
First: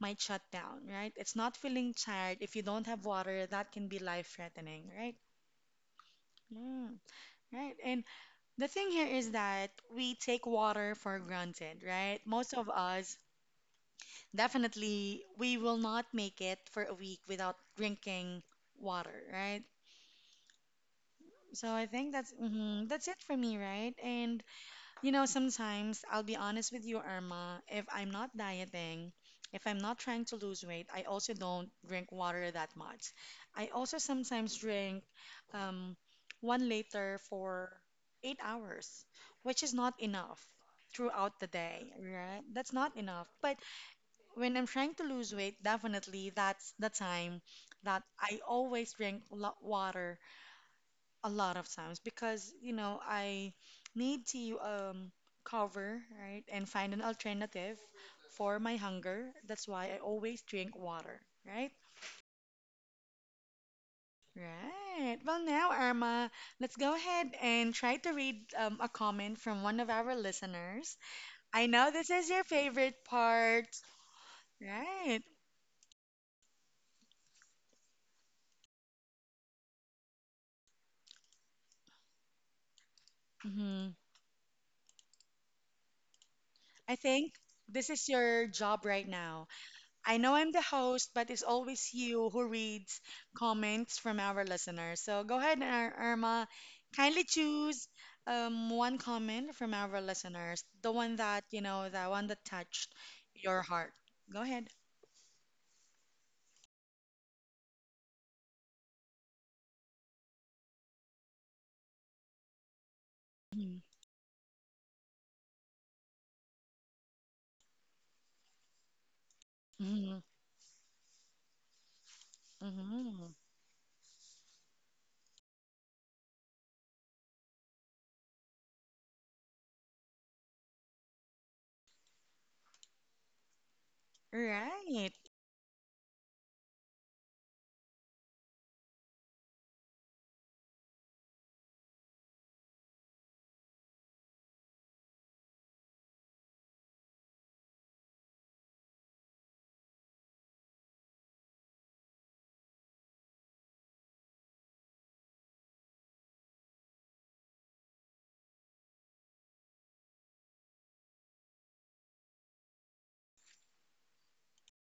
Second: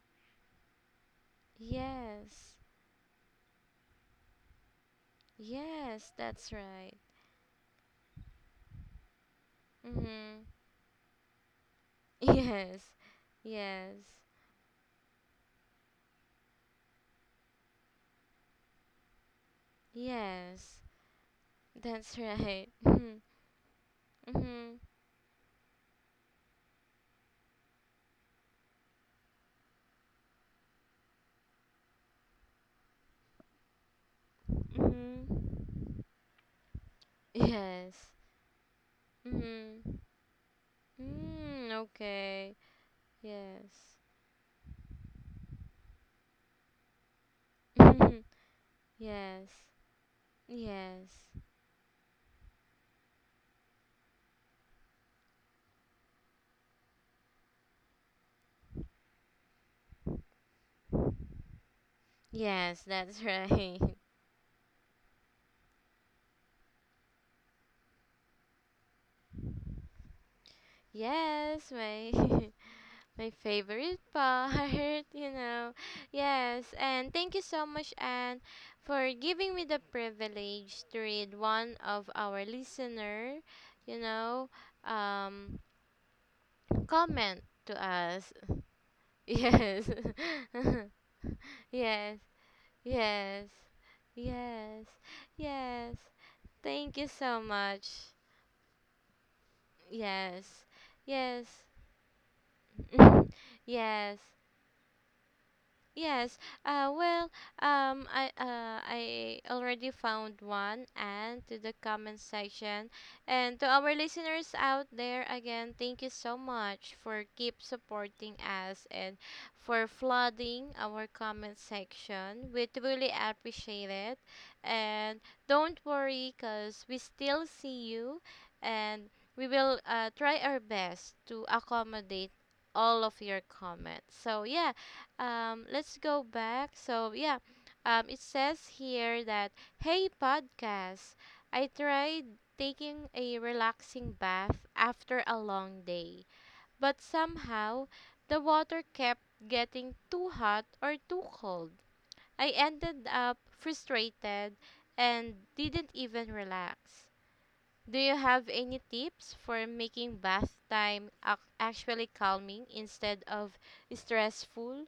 Speaker 1: might shut down, right? It's not feeling tired.
Speaker 2: Yes.
Speaker 1: If you don't have water, that can be life-threatening, right?
Speaker 2: Yes, that's right.
Speaker 1: Mm, right. And the thing here is that we take
Speaker 2: Mhm.
Speaker 1: water for granted,
Speaker 2: [laughs]
Speaker 1: right? Most of
Speaker 2: Yes.
Speaker 1: us
Speaker 2: Yes.
Speaker 1: definitely we will not make it for a week without drinking water, right?
Speaker 2: Yes.
Speaker 1: So I think
Speaker 2: That's
Speaker 1: that's
Speaker 2: right. [laughs]
Speaker 1: that's it
Speaker 2: Mhm.
Speaker 1: for me, right? And
Speaker 2: Mhm.
Speaker 1: you know, sometimes I'll be honest with you, Irma, if I'm not dieting, if I'm not trying to lose weight, I also don't drink water that much. I also sometimes drink
Speaker 2: Mhm.
Speaker 1: um, 1 liter for
Speaker 2: Yes.
Speaker 1: 8 hours, which is not
Speaker 2: Mhm.
Speaker 1: enough throughout the
Speaker 2: Mm,
Speaker 1: day, right?
Speaker 2: okay.
Speaker 1: That's not enough. But
Speaker 2: Yes.
Speaker 1: when I'm trying to lose weight, definitely that's the time
Speaker 2: [laughs]
Speaker 1: that
Speaker 2: Mhm.
Speaker 1: I always drink
Speaker 2: Yes.
Speaker 1: water
Speaker 2: Yes.
Speaker 1: a lot of times because you know I need to cover right and find an alternative for my hunger. That's why I always drink water, right?
Speaker 2: Yes, that's right. [laughs]
Speaker 1: Right. Well, now, Irma, let's go ahead and try to read a comment from one of our listeners. I
Speaker 2: Yes,
Speaker 1: know this
Speaker 2: mate.
Speaker 1: is your
Speaker 2: [laughs]
Speaker 1: favorite
Speaker 2: My
Speaker 1: part,
Speaker 2: favorite part, [laughs]
Speaker 1: right?
Speaker 2: you know. Yes, and thank you so much, Anne, for giving me the privilege to read one of our listener,
Speaker 1: hmm
Speaker 2: you know, um,
Speaker 1: I think
Speaker 2: comment to
Speaker 1: this is
Speaker 2: us.
Speaker 1: your
Speaker 2: [laughs]
Speaker 1: job right now.
Speaker 2: Yes.
Speaker 1: I know I'm the
Speaker 2: [laughs]
Speaker 1: host, but it's always
Speaker 2: Yes.
Speaker 1: you who reads
Speaker 2: Yes.
Speaker 1: comments from our
Speaker 2: Yes.
Speaker 1: listeners. So go ahead,
Speaker 2: Yes.
Speaker 1: Irma.
Speaker 2: Thank you
Speaker 1: Kindly
Speaker 2: so
Speaker 1: choose
Speaker 2: much.
Speaker 1: one comment from our listeners,
Speaker 2: Yes.
Speaker 1: the one that,
Speaker 2: Yes.
Speaker 1: you know, the one that touched your
Speaker 2: [laughs]
Speaker 1: heart.
Speaker 2: Yes.
Speaker 1: Go ahead.
Speaker 2: Yes. Uh, well, I already found one. And to the comment section, and to
Speaker 1: Mhm.
Speaker 2: our listeners out there, again, thank you so much for keep supporting us and for
Speaker 1: Mhm.
Speaker 2: flooding our comment section. We truly
Speaker 1: Mhm.
Speaker 2: appreciate it, and don't worry, cause we still see you, and we will try our best to accommodate all of your comments. So yeah,
Speaker 1: Right.
Speaker 2: let's go back. So yeah, it says here that, hey podcast, I tried taking a relaxing bath after a long day, but somehow the water kept getting too hot or too cold. I ended up frustrated and didn't even relax. Do you have any tips for making bath time actually calming instead of stressful?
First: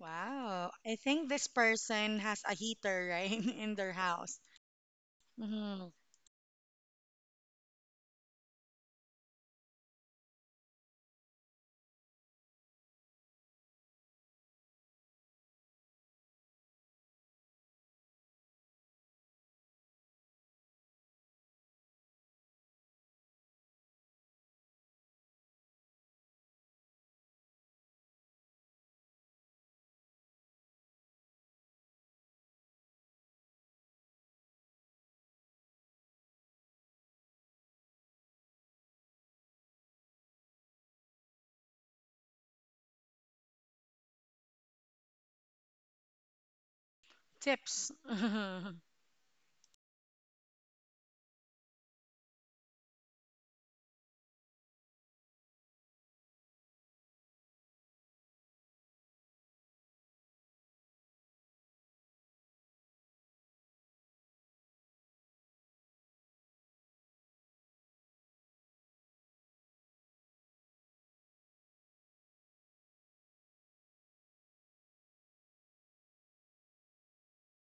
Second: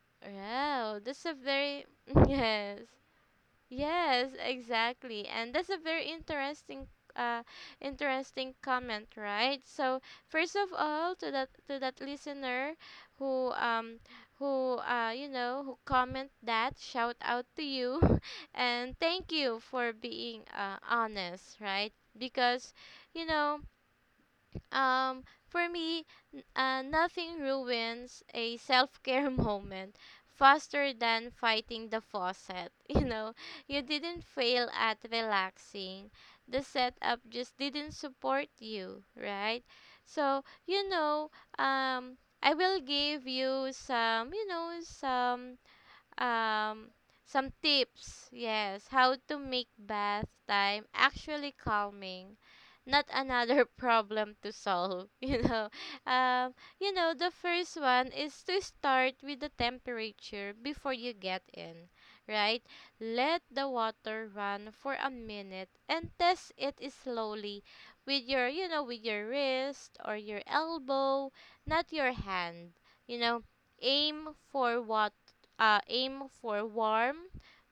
Speaker 1: Wow. I
Speaker 2: Wow, that's
Speaker 1: think
Speaker 2: a
Speaker 1: this
Speaker 2: very
Speaker 1: person
Speaker 2: [laughs]
Speaker 1: has a
Speaker 2: yes,
Speaker 1: heater, right, [laughs] in their
Speaker 2: yes,
Speaker 1: house.
Speaker 2: exactly, and that's a
Speaker 1: Mhm.
Speaker 2: very interesting, uh, interesting comment, right? So first of all, to that listener, who um who you know who comment that, shout out to you, [laughs] and thank you for being honest, right? Because you know, for me, nothing ruins a self care [laughs] moment faster than fighting the faucet. [laughs] You know, you didn't fail at relaxing, the setup just didn't support you, right? So, you know, um, I will give you some, you know, um some
Speaker 1: Tips.
Speaker 2: tips,
Speaker 1: [laughs]
Speaker 2: yes, how to make bath time actually calming, not another [laughs] problem to solve, [laughs] you know. Um you know the first one is to start with the temperature before you get in, right? Let the water run for a minute and test it slowly with your wrist or your elbow, not your hand, you know. Aim for water, aim for warm,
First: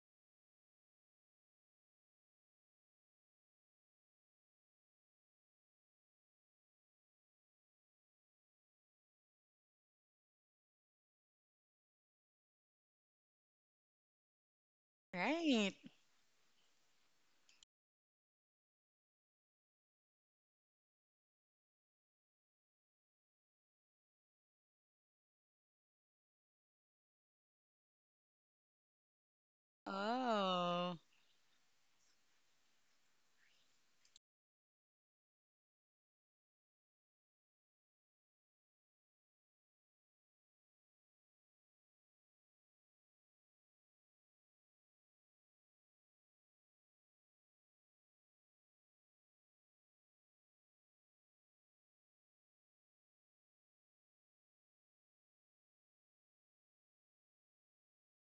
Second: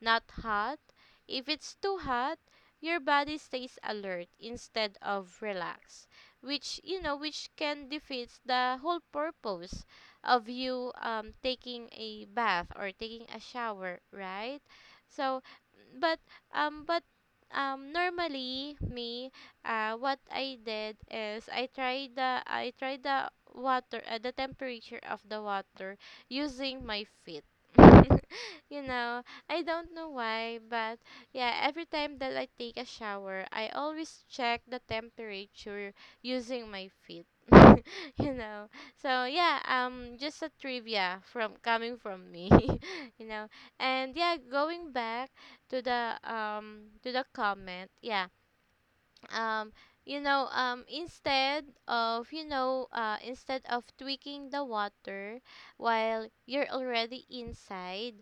Speaker 2: not hot. If it's too hot, your body stays alert instead of relaxed, which you know, which can defeat the whole purpose of you taking a bath or taking a shower, right? So,
Speaker 1: Right.
Speaker 2: but um, but normally me, what I did is I tried the water, the temperature of the water, using my feet. [laughs] You know, I don't know why,
Speaker 1: Oh.
Speaker 2: but yeah, every time that I take a shower, I always check the temperature using my feet. [laughs] You know. So yeah, just a trivia from coming from me, [laughs] you know. And yeah, going back to the comment. Yeah, um instead of, instead of tweaking the water while you're already inside,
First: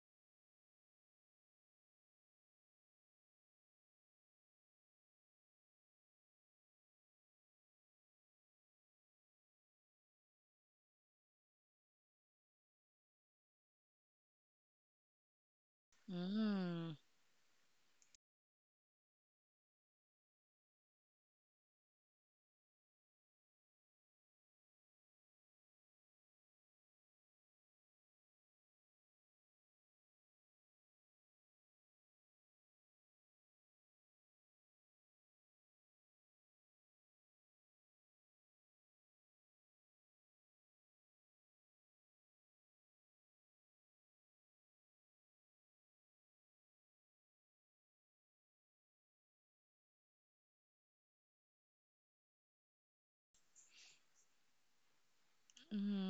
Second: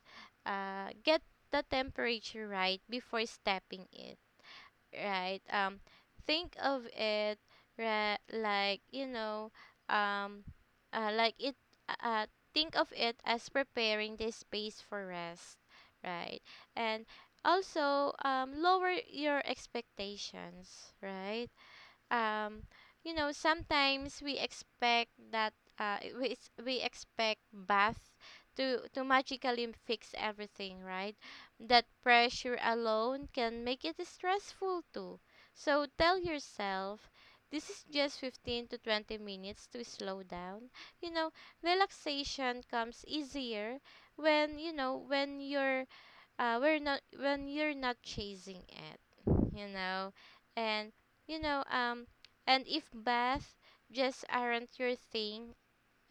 Speaker 2: get the temperature right before stepping in, right? Think of it like, you know, um, like it. Uh, uh, think of it as preparing this space for rest, right?
Speaker 1: Mm.
Speaker 2: And also, lower your expectations, right? um you know, sometimes we expect that we expect bath to magically fix everything, right? That pressure alone can make it stressful too. So tell yourself this is just 15 to 20 minutes to slow down, you know. Relaxation comes easier when you know when you're we're not when you're not chasing it, you know. And you know, and if bath just aren't your thing,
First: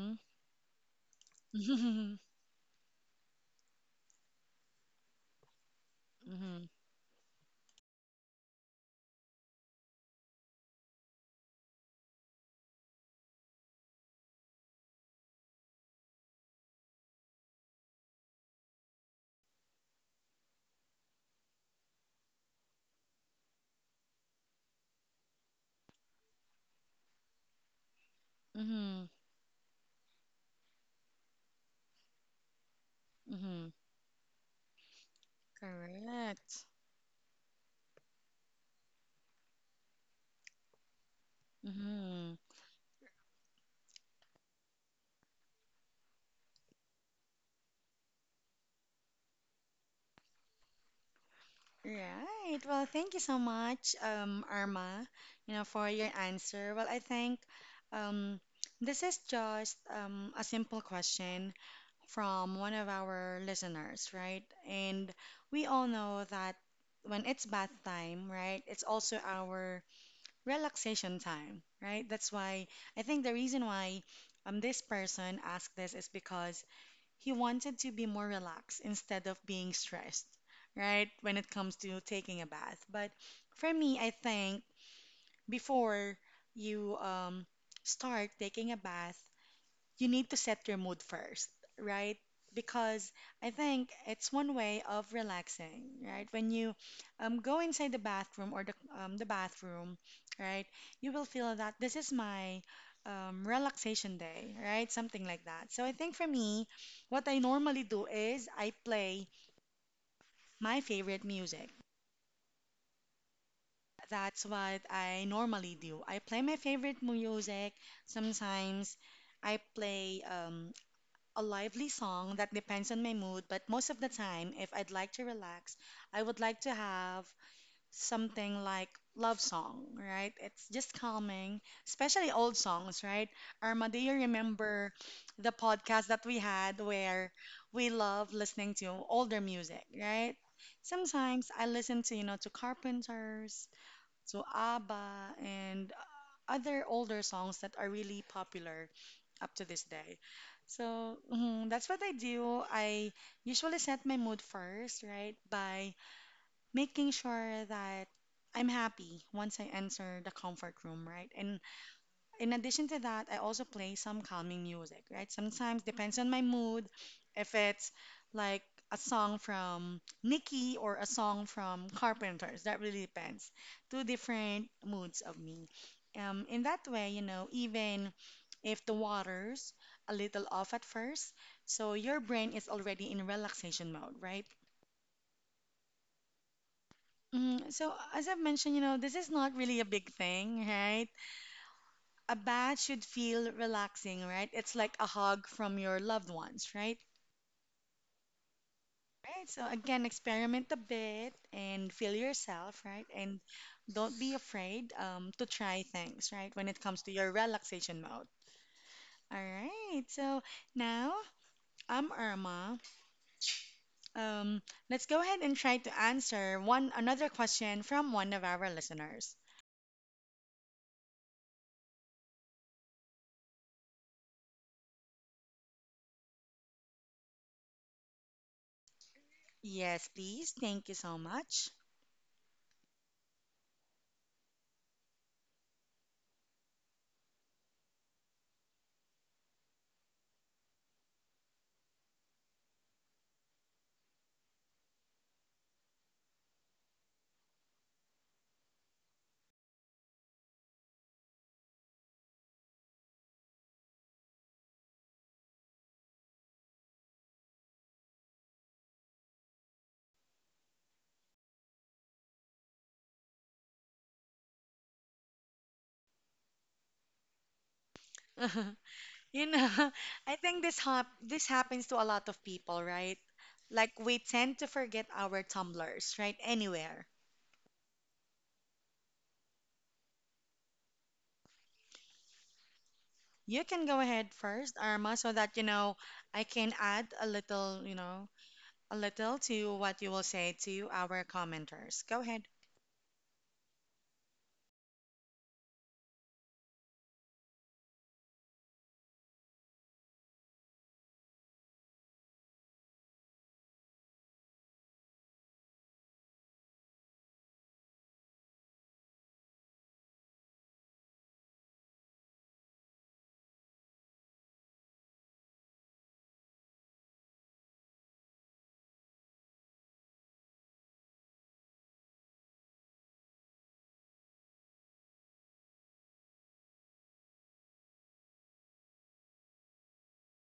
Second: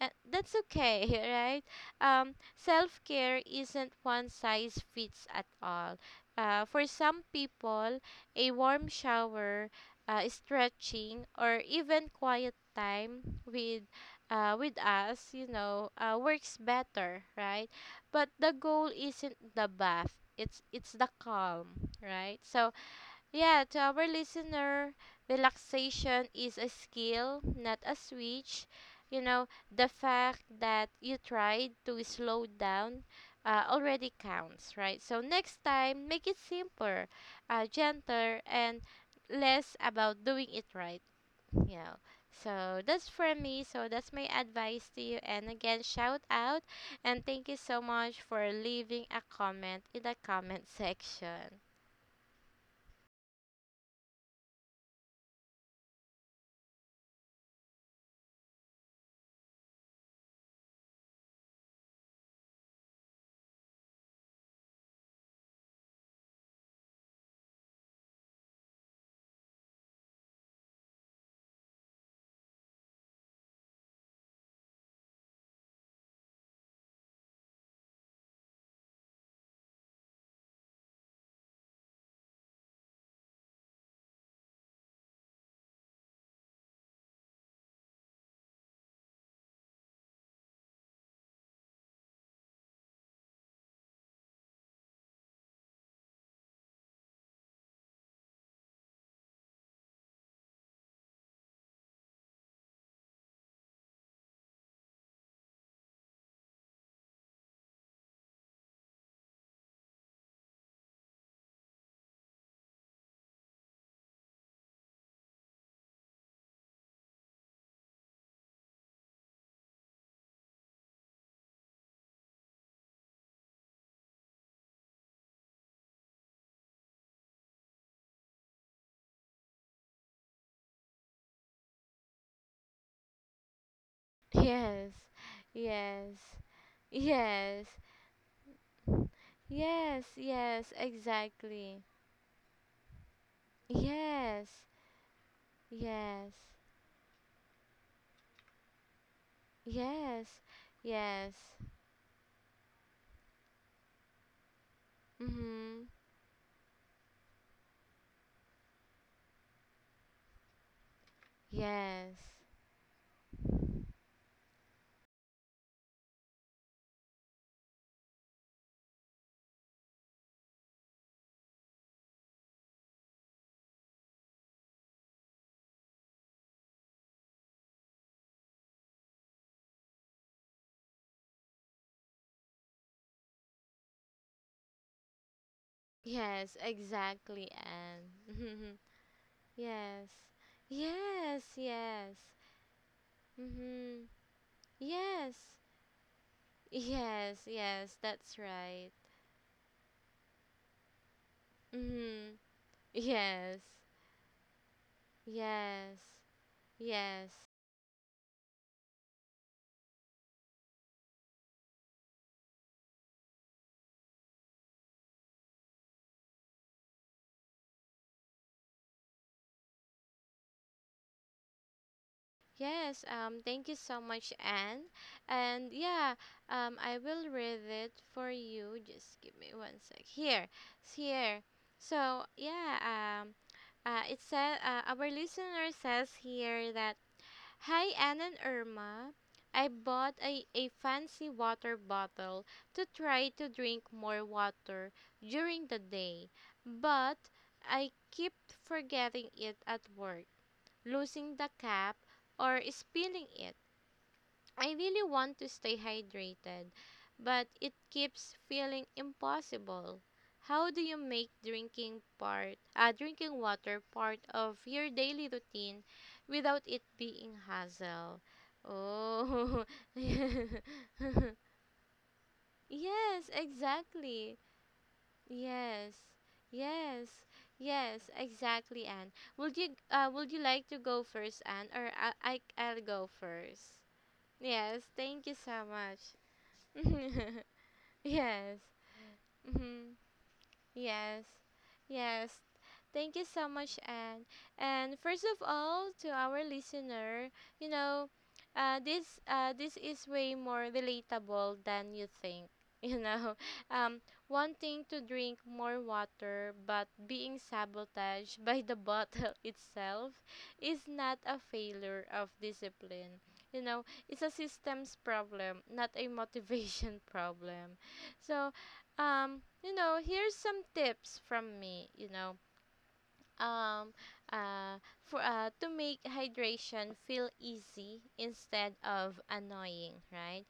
Speaker 2: that's okay, [laughs] right?
Speaker 1: [laughs] Mm-hmm.
Speaker 2: Self care isn't one size fits at all. For some people, a warm shower, stretching, or even quiet time with us, you know, works better, right? But the goal isn't the bath; it's the calm, right? So yeah, to our listener, relaxation is a skill, not a switch.
Speaker 1: Mm-hmm.
Speaker 2: You know, the fact that you tried to slow down
Speaker 1: Mm-hmm.
Speaker 2: already counts, right? So next time, make it
Speaker 1: Correct.
Speaker 2: simpler, gentler, and less about doing it right, you know.
Speaker 1: Mm-hmm.
Speaker 2: So that's for me. So that's my advice to you. And again, shout out and thank you so much for leaving a comment in the comment [laughs] section.
Speaker 1: Right. Well, thank you so much, Irma, you know, for your answer. Well, I think um, this is just a simple question from one of our listeners, right? And we all know that when it's bath time, right, it's also our relaxation time, right? That's why I think the reason why this person asked this is because he wanted to be more relaxed instead of being stressed, right? When it comes to taking a bath. But for me, I think before you start taking a bath, you need to set your mood first, right? Because I think it's one way of relaxing, right? When you go inside the bathroom or the bathroom, right, you will feel that this is my relaxation day, right? Something like that. So I think for me, what I normally do is I play my favorite music. That's what I normally do. I play my favorite music. Sometimes I play a lively song that depends on my mood, but most of the time, if I'd like to relax, I would like to have something like love song, right? It's just calming, especially old songs, right? Irma, do you
Speaker 2: Yes,
Speaker 1: remember the podcast
Speaker 2: yes,
Speaker 1: that we had where
Speaker 2: yes,
Speaker 1: we love listening to older music,
Speaker 2: yes,
Speaker 1: right?
Speaker 2: yes,
Speaker 1: Sometimes I
Speaker 2: exactly.
Speaker 1: listen to, you know, to Carpenters, to
Speaker 2: Yes,
Speaker 1: ABBA, and
Speaker 2: yes,
Speaker 1: other older songs that are really popular up to this day.
Speaker 2: yes,
Speaker 1: So
Speaker 2: yes.
Speaker 1: that's what I do. I usually set my mood first, right,
Speaker 2: Mhm.
Speaker 1: by making sure that I'm happy once I enter the comfort room, right? And
Speaker 2: Yes,
Speaker 1: in addition to that, I also play some calming music, right? Sometimes depends on my mood. If it's like a song from Nicki or a song from Carpenters, that really depends. Two different moods of me. In that way, you know, even if the water's a little off at first, so your brain is already in relaxation mode, right?
Speaker 2: yes, exactly,
Speaker 1: So as I've mentioned,
Speaker 2: and
Speaker 1: you know, this is
Speaker 2: [laughs]
Speaker 1: not really a
Speaker 2: yes,
Speaker 1: big thing, right?
Speaker 2: yes, yes.
Speaker 1: A bath should feel
Speaker 2: Mhm.
Speaker 1: relaxing, right? It's like a hug
Speaker 2: Yes,
Speaker 1: from your loved ones, right?
Speaker 2: yes, yes. That's right.
Speaker 1: Right. So again, experiment a bit and feel
Speaker 2: Mhm.
Speaker 1: yourself, right? And
Speaker 2: Yes,
Speaker 1: don't be afraid to try
Speaker 2: yes,
Speaker 1: things, right? When it comes to
Speaker 2: yes.
Speaker 1: your relaxation mode. All right. So now I'm Irma. Um, let's go ahead and try to answer one another question from one of our listeners.
Speaker 2: Yes, thank you so much, Anne. And yeah, I will read it for you. Just give me one sec.
Speaker 1: Yes,
Speaker 2: Here,
Speaker 1: please. Thank
Speaker 2: it's
Speaker 1: you so
Speaker 2: here.
Speaker 1: much.
Speaker 2: So yeah, um, it said our listener says here that, hi, Anne and Irma. I bought a fancy water bottle to try to drink more water during the day, but I keep forgetting it at work, losing the cap, or spilling it. I really want to stay hydrated, but it keeps feeling impossible. How do you make drinking water part of your daily routine without it being hassle?
Speaker 1: [laughs] You
Speaker 2: Oh.
Speaker 1: know, [laughs] I
Speaker 2: [laughs]
Speaker 1: think this happens to a lot of people, right?
Speaker 2: Yes,
Speaker 1: Like we
Speaker 2: exactly.
Speaker 1: tend to forget our
Speaker 2: Yes,
Speaker 1: tumblers, right?
Speaker 2: yes,
Speaker 1: Anywhere.
Speaker 2: yes, exactly, Anne. Would you like to go first, Anne, or I'll go
Speaker 1: You
Speaker 2: first?
Speaker 1: can go ahead
Speaker 2: Yes,
Speaker 1: first, Arma,
Speaker 2: thank you
Speaker 1: so
Speaker 2: so
Speaker 1: that you
Speaker 2: much.
Speaker 1: know I can add
Speaker 2: [laughs]
Speaker 1: a little, you know,
Speaker 2: Yes.
Speaker 1: a little to
Speaker 2: Mm-hmm.
Speaker 1: what you will say to
Speaker 2: Yes,
Speaker 1: our commenters. Go
Speaker 2: yes.
Speaker 1: ahead.
Speaker 2: Thank you so much, Anne. And first of all, to our listener, you know, this is way more relatable than you think. [laughs] You know, um, wanting to drink more water but being sabotaged [laughs] by the bottle [laughs] itself is not a failure of discipline. You know, it's a systems problem, not a motivation [laughs] problem. So, you know, here's some tips from me, you know. Um uh for To make hydration feel easy instead of annoying, right?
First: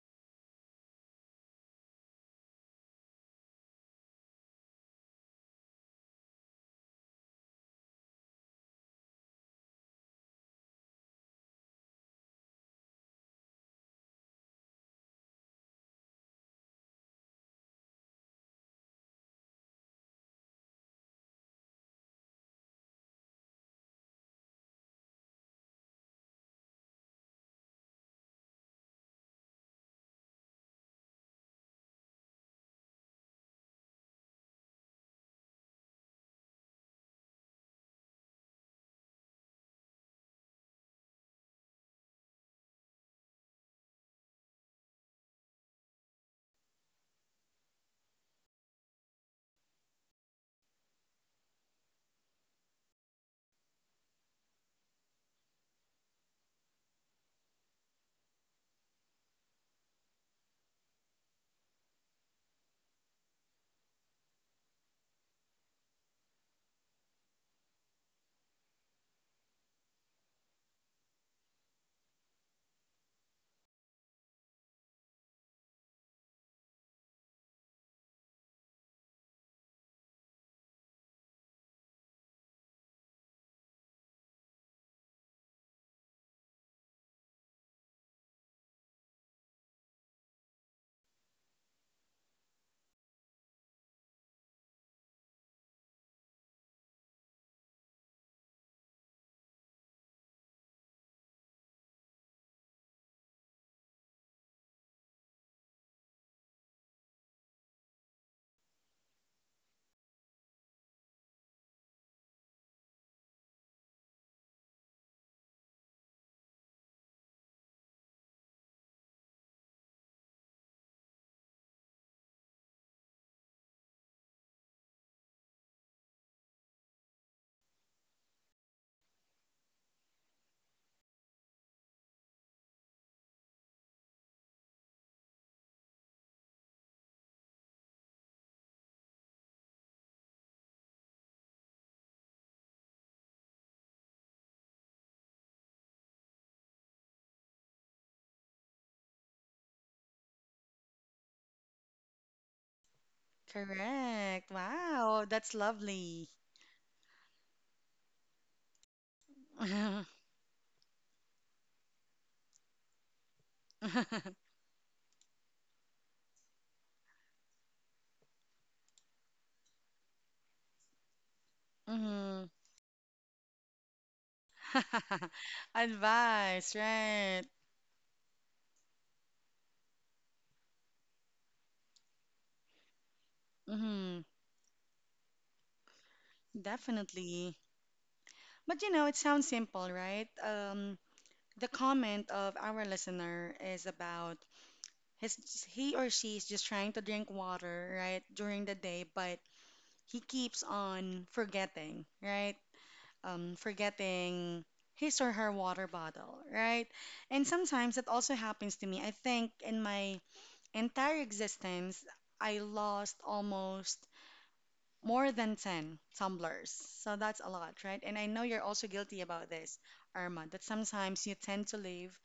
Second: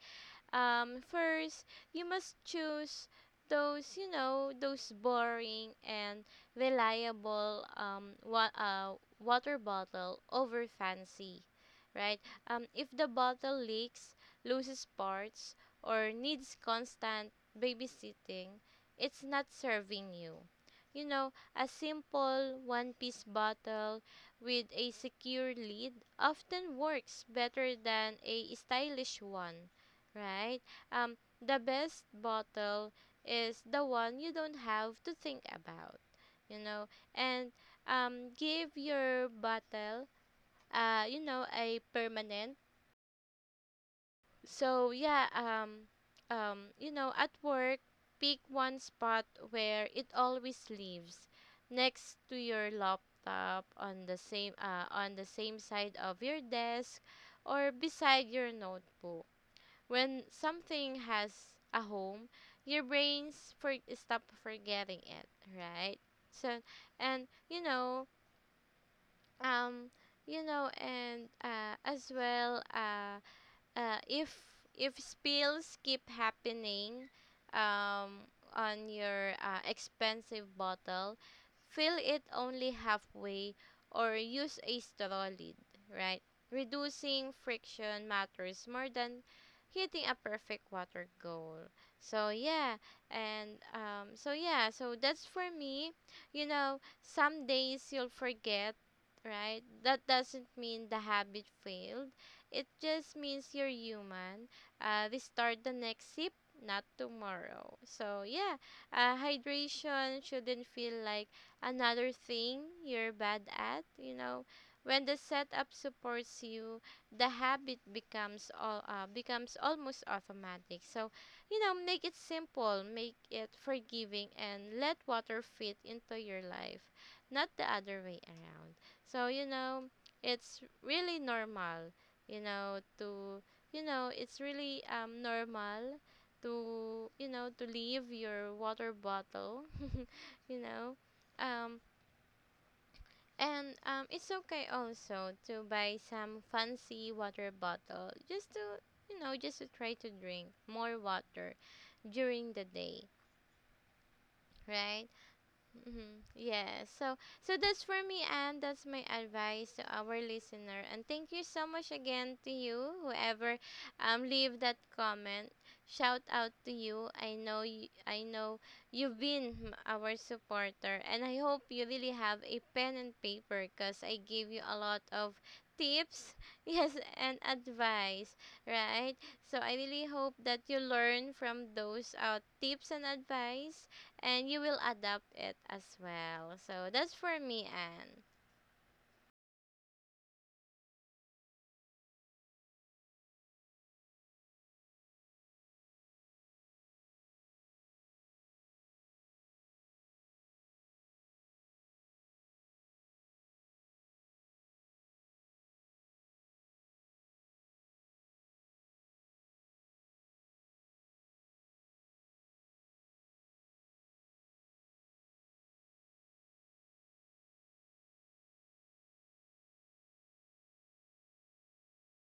Speaker 2: First, you must choose those, you know, those boring and reliable water bottle over fancy, right? If the bottle leaks, loses parts, or needs constant babysitting, it's not serving you. You know, a simple one-piece bottle with a secure lid often works better than a stylish one, right? Um, the best bottle is the one you don't have to think about, you know, and give your bottle, a permanent. So yeah, um, at work, pick one spot where it always lives, next to your laptop, on the same side of your desk, or beside your notebook when something has a home, your brains for stop forgetting it, right? So, and um, you know, and as well, If spills keep happening um, on your expensive bottle, fill it only halfway or use a straw lid, right? Reducing friction matters more than hitting a perfect water goal. So yeah, so that's for me. You know, some days you'll forget, right? That doesn't mean the habit failed, it just means you're human. We start the next sip, not tomorrow. Hydration shouldn't feel like another thing you're bad at. You know, when the setup supports you, the habit becomes all becomes almost automatic. So you know, make it simple, make it forgiving, and let water fit into your life, not the other way around. So you know, it's really normal, you know to you know it's really normal to, to leave your water bottle [laughs] you know um and it's okay also to buy some fancy water bottle just to, just to try to drink more water during the day,
Speaker 1: Correct.
Speaker 2: right?
Speaker 1: Wow, that's
Speaker 2: Mm-hmm.
Speaker 1: lovely.
Speaker 2: Yeah. So that's for me, and that's my advice to our
Speaker 1: [laughs]
Speaker 2: listener. And thank you so much again to you whoever leave that comment. Shout out to you. I know you, I know you've been our supporter, and I hope you really have
Speaker 1: Mhm.
Speaker 2: a pen and paper cuz I give you a lot of
Speaker 1: [laughs]
Speaker 2: tips. [laughs]
Speaker 1: Advice,
Speaker 2: Yes, and
Speaker 1: right?
Speaker 2: advice, right? So I really hope that you learn from those tips and advice,
Speaker 1: hmm
Speaker 2: and you will adapt it as well. So that's for
Speaker 1: Definitely.
Speaker 2: me,
Speaker 1: But you know, it sounds simple, right? The comment of our listener is about his he or she is just trying to drink water, right, during the day, but he keeps on forgetting, right? Forgetting his or her water bottle, right? And sometimes that also happens to me. I think in my entire existence, I lost almost more than 10 tumblers. So that's a lot, right? And I know you're also guilty about this, Irma, that sometimes you tend to leave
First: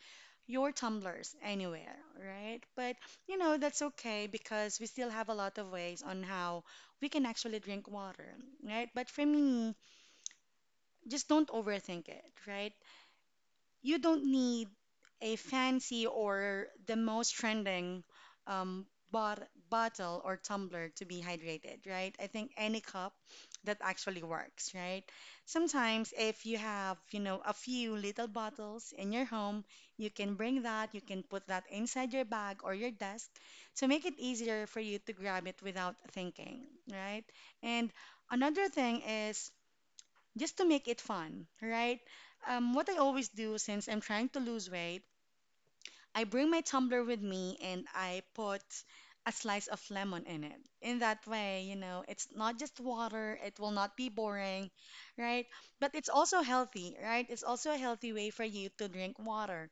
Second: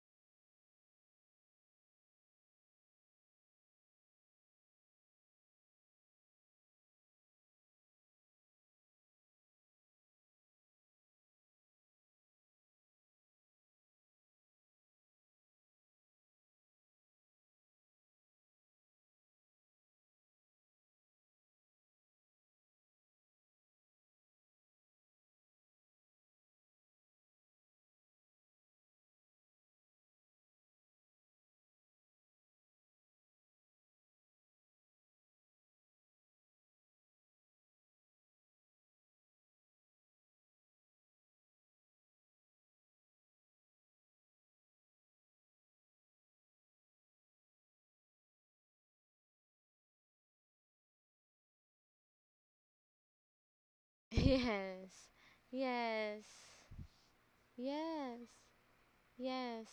Speaker 1: your tumblers anywhere, right? But you know, that's okay because we still have a lot of ways on how we can actually drink water, right? But for me, just don't overthink it, right? You don't need a fancy or the most trending um, bottle or tumbler to be hydrated, right? I think any cup that actually works, right? Sometimes if you have, you know, a few little bottles in your home, you can bring that, you can put that inside your bag or your desk to make it easier for you to grab it without thinking, right? And another thing is just to make it fun, right? What I always do since I'm trying to lose weight I bring my tumbler with me and I put a slice of lemon in it. In that way, you know, it's not just water, it will not be
Speaker 2: Anne. [laughs]
Speaker 1: boring,
Speaker 2: Yes,
Speaker 1: right? But it's
Speaker 2: yes,
Speaker 1: also healthy, right? It's also a healthy
Speaker 2: yes,
Speaker 1: way for you to drink
Speaker 2: yes,
Speaker 1: water.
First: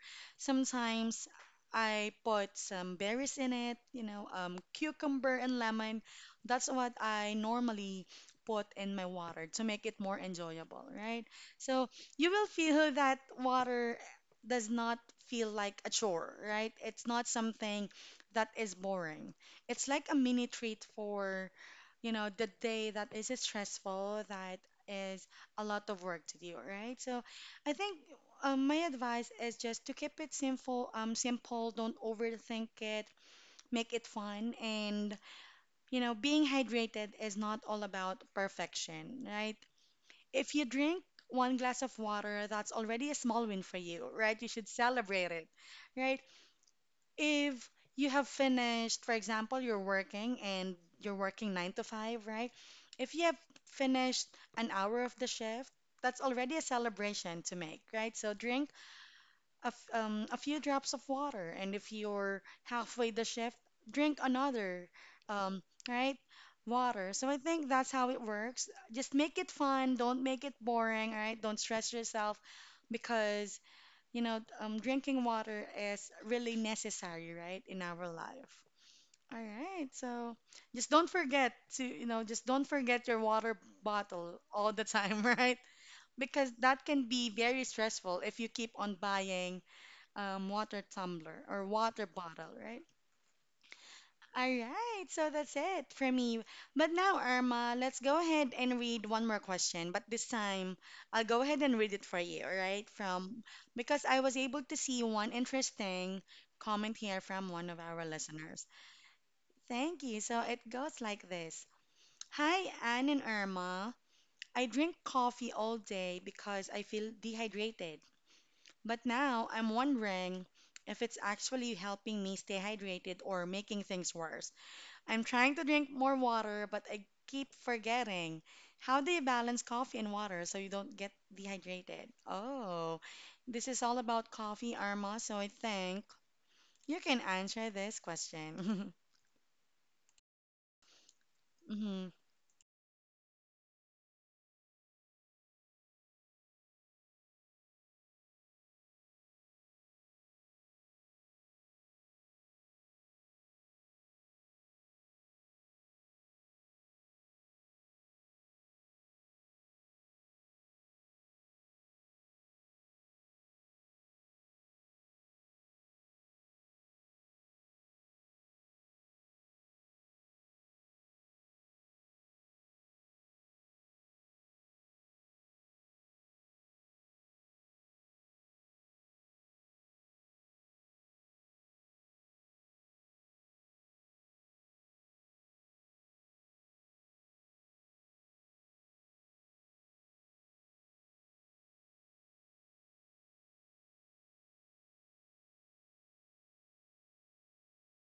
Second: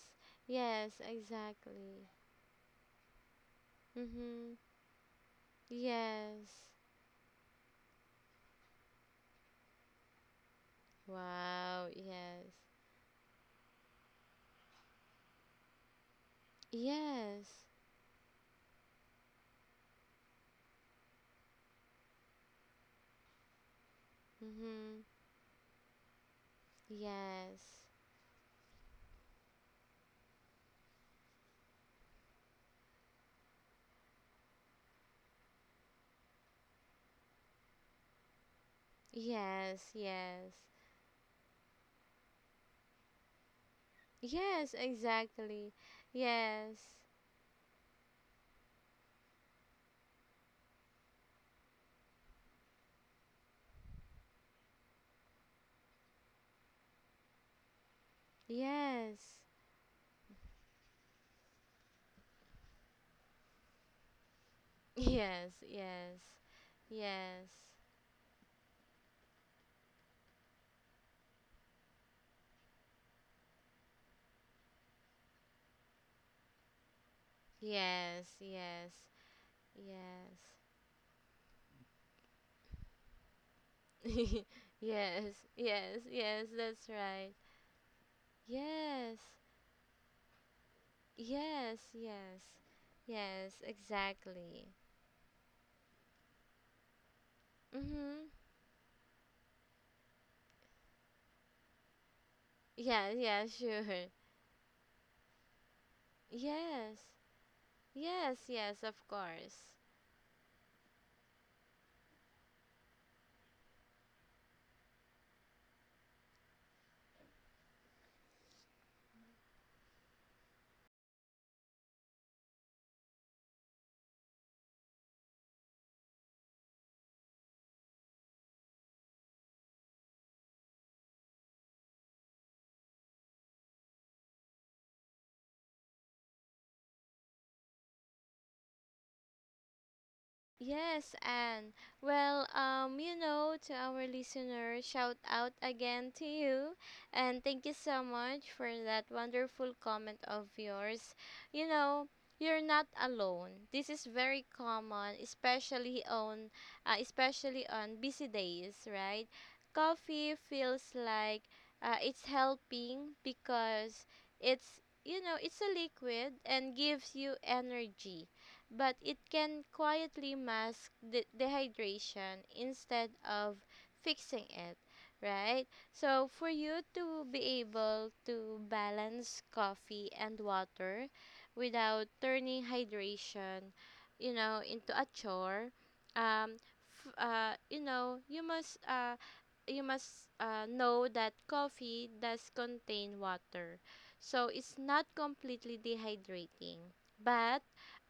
Speaker 2: yes,
Speaker 1: Sometimes
Speaker 2: exactly.
Speaker 1: I put some berries in it, you know,
Speaker 2: Mm-hmm.
Speaker 1: cucumber and lemon.
Speaker 2: Yes.
Speaker 1: That's what I normally put in my water to make it more enjoyable, right?
Speaker 2: Wow,
Speaker 1: So you
Speaker 2: yes.
Speaker 1: will feel that water does not feel like a chore, right? It's not
Speaker 2: Yes.
Speaker 1: something that is boring. It's like a mini treat for, you know, the day that is stressful, that
Speaker 2: Mm-hmm.
Speaker 1: is a lot of work to do, right? So I
Speaker 2: Yes.
Speaker 1: think my advice is just to keep it simple, simple, don't overthink it, make it fun, and you know, being hydrated is not all about perfection, right?
Speaker 2: Yes, yes.
Speaker 1: If you drink one glass of water, that's already a small win for you, right? You should
Speaker 2: Yes,
Speaker 1: celebrate it,
Speaker 2: exactly.
Speaker 1: right?
Speaker 2: Yes.
Speaker 1: If you have finished, for example, you're working and you're working nine to five, right? If you have finished an hour of the shift, that's already a celebration to make, right? So drink
Speaker 2: Yes. [laughs]
Speaker 1: a few drops of water. And if you're halfway the shift, drink another,
Speaker 2: Yes,
Speaker 1: um, right?
Speaker 2: yes.
Speaker 1: Water. So I
Speaker 2: Yes.
Speaker 1: think that's how it works. Just make it fun. Don't make it boring, right? Don't stress yourself because, you know, drinking water is really necessary, right, in our
Speaker 2: Yes,
Speaker 1: life.
Speaker 2: yes,
Speaker 1: All right. So
Speaker 2: yes.
Speaker 1: just don't forget to, you know, just don't forget your water bottle all
Speaker 2: [laughs]
Speaker 1: the time,
Speaker 2: Yes,
Speaker 1: [laughs] right?
Speaker 2: yes, yes,
Speaker 1: Because that
Speaker 2: that's
Speaker 1: can be
Speaker 2: right.
Speaker 1: very stressful if you keep on
Speaker 2: Yes,
Speaker 1: buying water tumbler or
Speaker 2: yes,
Speaker 1: water
Speaker 2: yes,
Speaker 1: bottle, right?
Speaker 2: yes,
Speaker 1: All
Speaker 2: exactly.
Speaker 1: right, so that's it for me. But now, Irma, let's go
Speaker 2: Mm-hmm.
Speaker 1: ahead and read one more question. But this time, I'll go ahead and read it for you, all right?
Speaker 2: Yeah,
Speaker 1: From
Speaker 2: yeah,
Speaker 1: because
Speaker 2: sure.
Speaker 1: I was able to see one interesting comment
Speaker 2: Yes,
Speaker 1: here from one of our
Speaker 2: yes,
Speaker 1: listeners.
Speaker 2: yes, of course.
Speaker 1: Thank you. So it goes like this. Hi, Anne and Irma. I drink coffee all day because I feel dehydrated. But now I'm wondering if it's actually helping me stay hydrated or making things worse. I'm trying to drink more water, but I keep forgetting. How do you balance coffee and water so you don't get dehydrated? Oh, this is all about coffee, Arma, so I think you can answer this question.
Speaker 2: Yes, and
Speaker 1: [laughs] hmm
Speaker 2: well, you know, to our listeners, shout out again to you, and thank you so much for that wonderful comment of yours. You know, you're not alone. This is very common, especially on, especially on busy days, right? Coffee feels like, it's helping because it's, you know, it's a liquid and gives you energy, but it can quietly mask dehydration instead of fixing it, right? So, for you to be able to balance coffee and water without turning hydration, you know, into a chore, um, you know, you must know that coffee does contain water. So it's not completely dehydrating, but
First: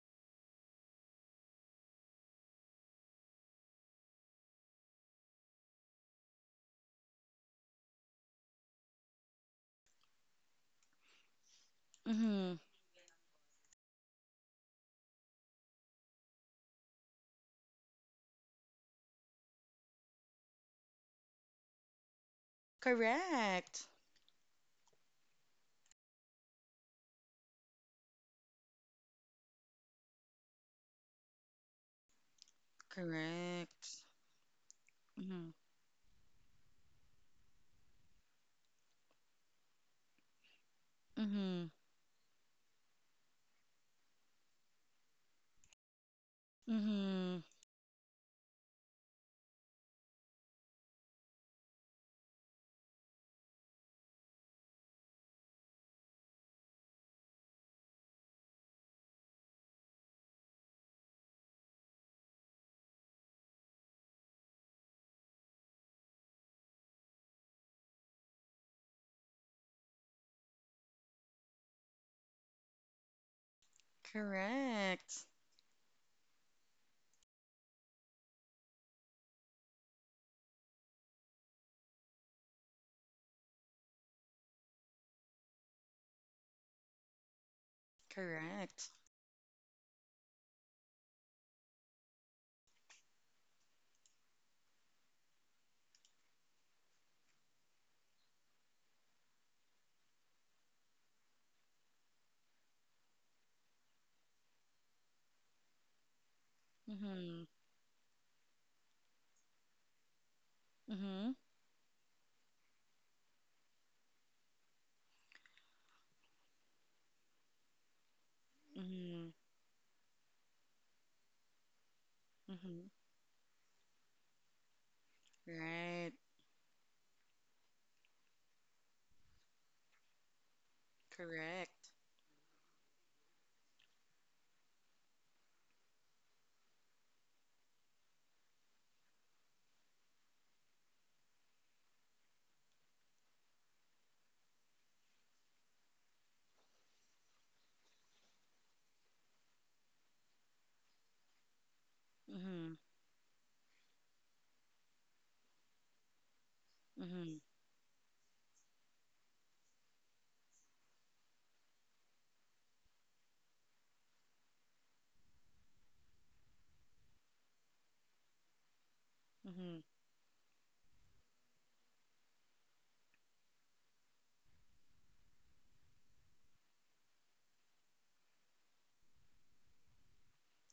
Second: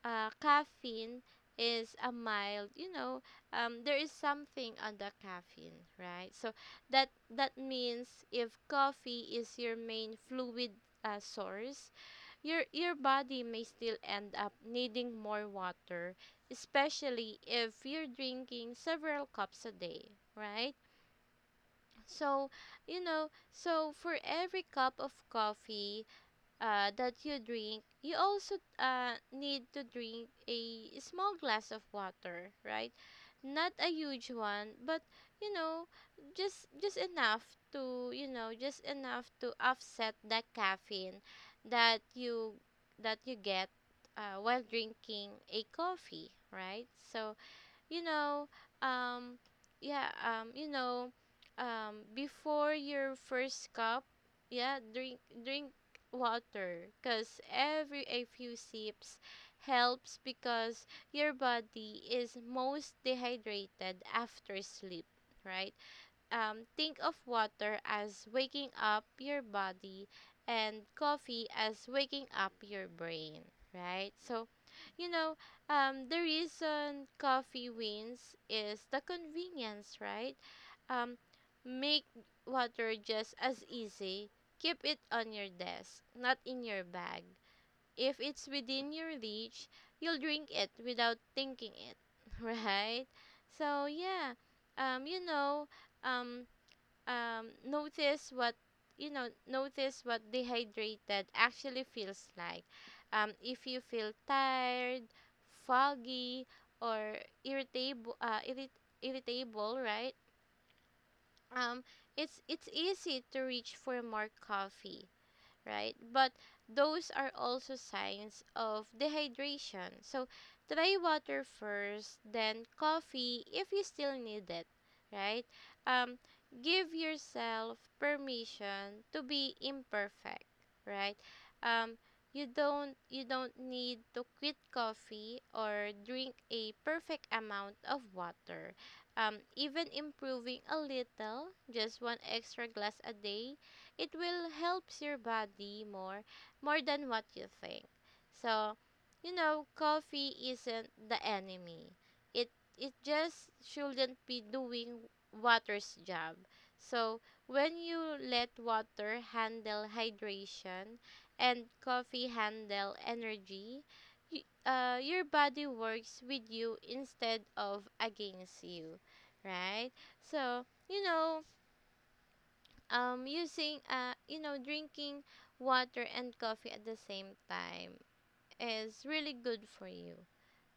Speaker 2: caffeine is a mild, you know, there is something on the caffeine, right? So that means if coffee is your main fluid source,
Speaker 1: hmm
Speaker 2: your body may still end up needing more water, especially if you're drinking several cups a day, right? So you know,
Speaker 1: Correct.
Speaker 2: so for every cup of coffee that you drink, you also need to drink a small glass of water, right? Not a
Speaker 1: Correct.
Speaker 2: huge one, but
Speaker 1: Hmm
Speaker 2: you know, just enough to, you know, just enough to offset the caffeine
Speaker 1: hmm
Speaker 2: that you get while drinking a coffee, right? So
Speaker 1: hmm
Speaker 2: you know, um, yeah, um, you know, before your first cup, yeah, drink water, cause every a few sips helps because your body is most dehydrated after sleep, right? Think of water as waking up your body and coffee as waking up your brain, right? So, you
Speaker 1: Correct.
Speaker 2: know, the reason coffee wins is the convenience, right? Um, Make water just as easy. Keep it on your desk, not in your bag. If it's within
Speaker 1: Correct.
Speaker 2: your reach, you'll drink it without thinking it. [laughs] Right? So, yeah, um, you know, um, notice what, notice what dehydrated actually feels like. If you feel tired, foggy, or
Speaker 1: Hmm
Speaker 2: irritable, irritable, right?
Speaker 1: hmm
Speaker 2: um, it's easy to reach for more coffee, right? But those are also signs of
Speaker 1: Mm-hmm.
Speaker 2: dehydration. So try water first, then
Speaker 1: Mm-hmm.
Speaker 2: coffee if you still need it, right?
Speaker 1: Right.
Speaker 2: Um, Give yourself permission to be imperfect, right?
Speaker 1: Correct.
Speaker 2: Um, you don't need to quit coffee or drink a perfect amount of water. Even improving a little, just one extra glass a day, it will helps your body more, more than what you think. So you know, coffee isn't the enemy, it
Speaker 1: Mm-hmm.
Speaker 2: it just shouldn't be doing water's job. So
Speaker 1: Mm-hmm.
Speaker 2: when you let water handle hydration and coffee handle energy, your body works with you instead of against you,
Speaker 1: Mm-hmm.
Speaker 2: right? So you know, using you know, drinking water and coffee at the same time is really good for you,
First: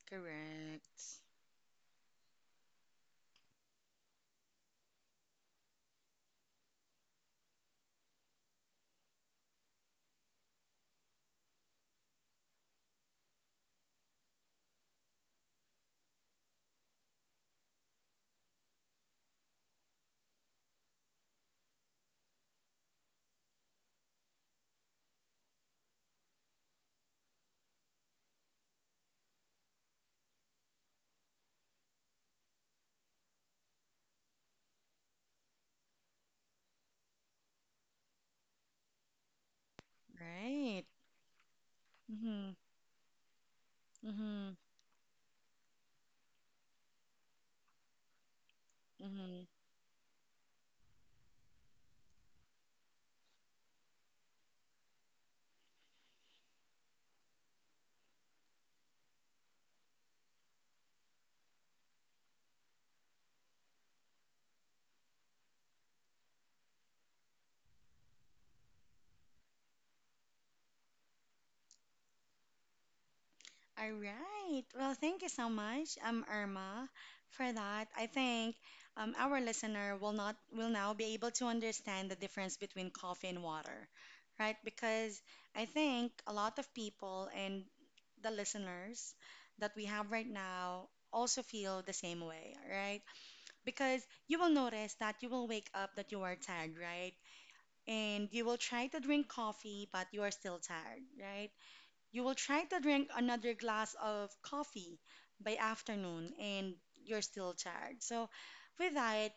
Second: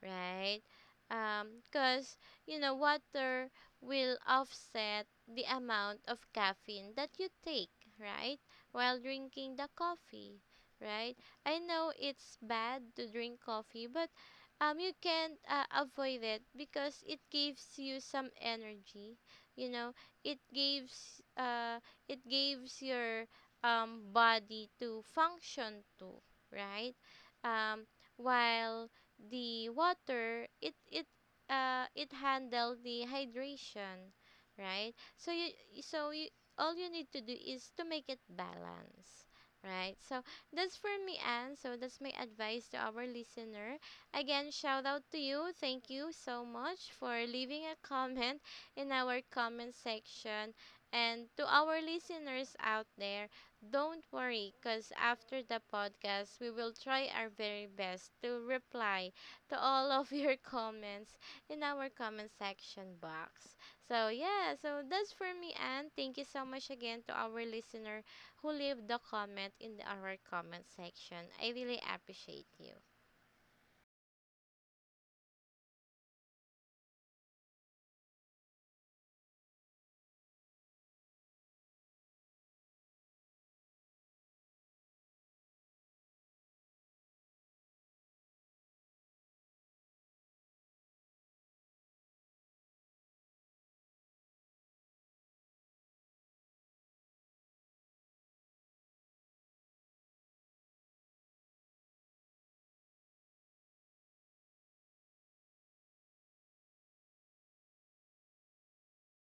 Speaker 2: right?
Speaker 1: Correct.
Speaker 2: Cause you know, water will offset the amount of caffeine that you take, right? While drinking the coffee, right? I know it's bad to drink coffee, but you can't avoid it because it gives you some energy. You know, it gives uh, it gives your body to function too, right? Um, while the water, it it handle the hydration, right? So you all you need to do is to make it balance, right? So that's
Speaker 1: Right.
Speaker 2: for me, Anne. So that's my
Speaker 1: Mm-hmm.
Speaker 2: advice to our listener. Again,
Speaker 1: Mm-hmm.
Speaker 2: shout out to you, thank you so much for leaving a comment in our
Speaker 1: Mm-hmm.
Speaker 2: comment section, and to our listeners out there, don't worry, because after the podcast we will try our very best to reply to all of your [laughs] comments in our comment section box. So, yeah, so that's for me, and thank you so much again to our listener who leave the comment in the, our comment section. I really appreciate you.
Speaker 1: All right. Well, thank you so much, Irma, for that. I think our listener will not will now be able to understand the difference between coffee and water, right? Because I think a lot of people and the listeners that we have right now also feel the same way, right? Because you will notice that you will wake up that you are tired, right? And you will try to drink coffee, but you are still tired, right? You will try to drink another glass of coffee by afternoon and you're still tired. So, with that,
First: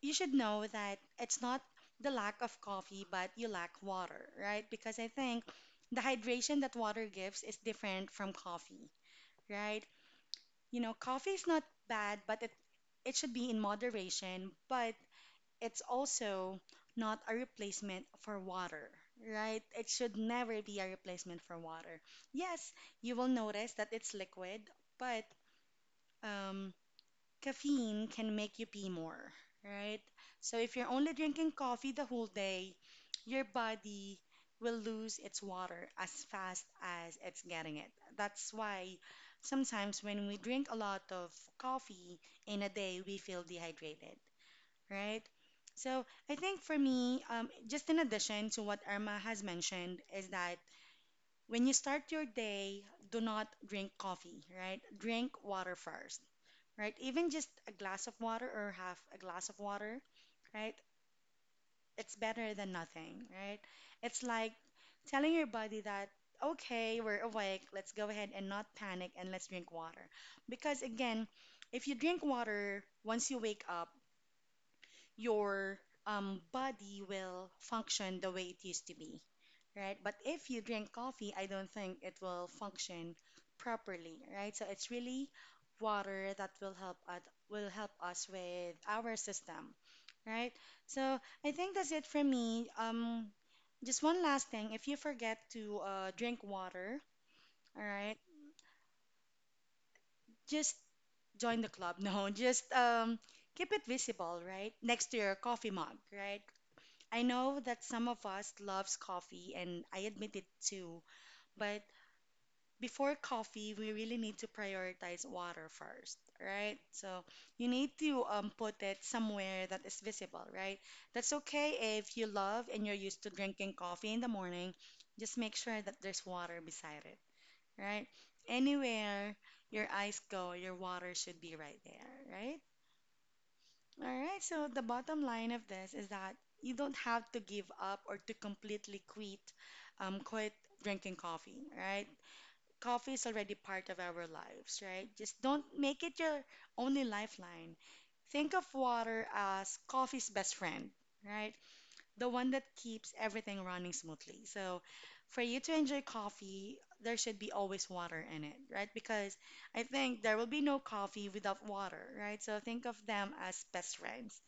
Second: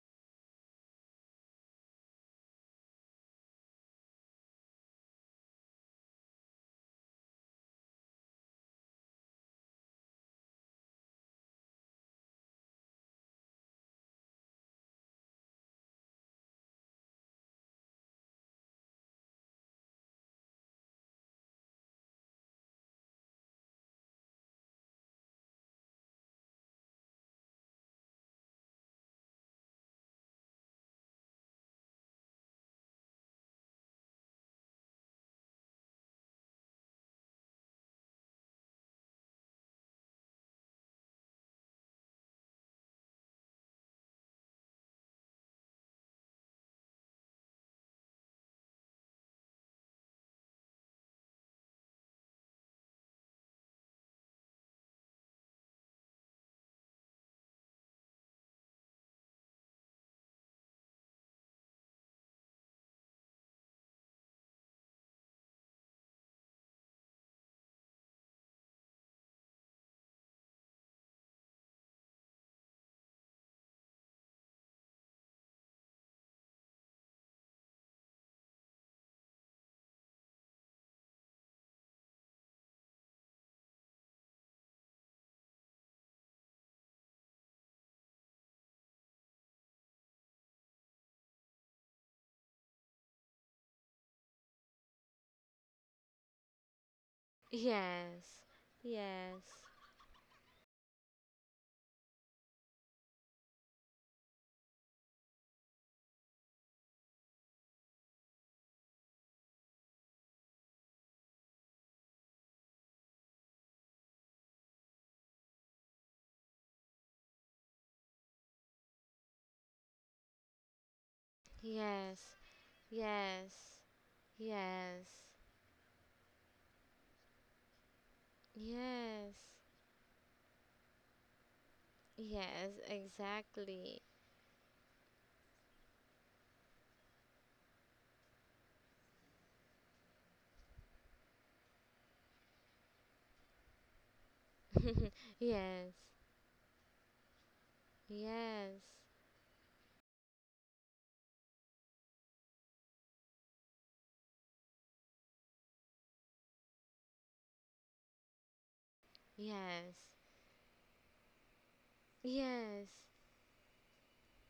Speaker 1: you should know that it's not the lack of coffee, but you lack water, right? Because I think the hydration that water gives is different from coffee, right? You know, coffee is not bad, but it should be in moderation, but it's also not a replacement for water, right? It should never be a replacement for water. Yes, you will notice that it's liquid, but um, caffeine can make you pee more, right? So if you're only drinking coffee the whole day, your body will lose its water as fast as it's getting it. That's why sometimes when we drink a lot of coffee in a day, we feel dehydrated, right? So I think for me, just in addition to what Irma has mentioned, is that when you start your day, do not drink coffee, right? Drink water first, right? Even just a glass of water or half a glass of water, right? It's better than nothing, right? It's like telling your body that, okay, we're awake, let's go ahead and not panic and let's drink water. Because again, if you drink water once you wake up, your body will function the way it used to be, right? But if you drink coffee, I don't think it will function properly, right? So it's really water that will help us with our system, right? So I think that's it for me. Just one last thing, if you forget to drink water, all right,
Speaker 2: Yes, yes,
Speaker 1: just join the club. [laughs] No, just keep it visible, right? Next to your coffee mug, right? I know that some of us loves coffee and I admit it too, but before coffee, we really need to prioritize water first, right? So you need to put it somewhere that is visible, right? That's okay if
Speaker 2: yes,
Speaker 1: you love and you're used to
Speaker 2: yes,
Speaker 1: drinking coffee in the morning,
Speaker 2: yes,
Speaker 1: just make sure that there's water beside it, right?
Speaker 2: yes,
Speaker 1: Anywhere your eyes go, your water should be right there, right?
Speaker 2: yes, exactly.
Speaker 1: All right, so the bottom line of this is that you don't have to give up or to completely quit, quit drinking coffee, right? Coffee is already part of our lives, right?
Speaker 2: [laughs]
Speaker 1: Just don't
Speaker 2: Yes,
Speaker 1: make it your only lifeline. Think of
Speaker 2: yes,
Speaker 1: water as coffee's best friend, right? The one that keeps everything running smoothly. So, for you to enjoy coffee, there should be always water in it, right? Because I
Speaker 2: yes,
Speaker 1: think there will be no coffee without water, right? So, think
Speaker 2: yes.
Speaker 1: of them as best friends.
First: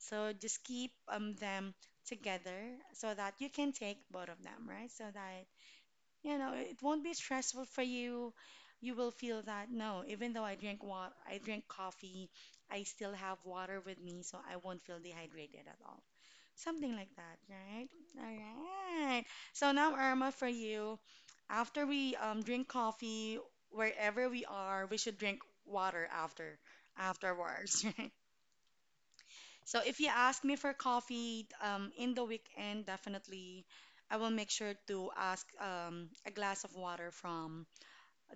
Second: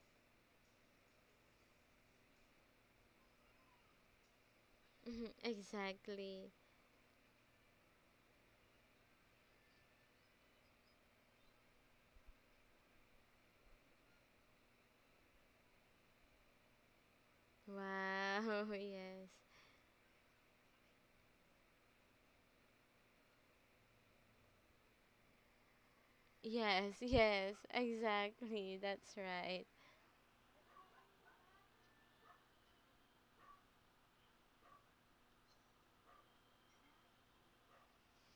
Speaker 1: So just keep them together so that you can take both of them, right? So
Speaker 2: [laughs]
Speaker 1: that, you
Speaker 2: Exactly.
Speaker 1: know, it won't be stressful for you. You will feel that, no, even though I drink water, I drink coffee, I still have water with me, so I won't feel dehydrated at all. Something like that, right?
Speaker 2: Wow, [laughs]
Speaker 1: All right.
Speaker 2: yes.
Speaker 1: So now, Irma, for you, after we drink coffee, wherever we are, we should drink water
Speaker 2: Yes, yes,
Speaker 1: afterwards. [laughs]
Speaker 2: exactly. That's right.
Speaker 1: So if you ask me for coffee in the weekend, definitely I will make sure to ask a glass of water from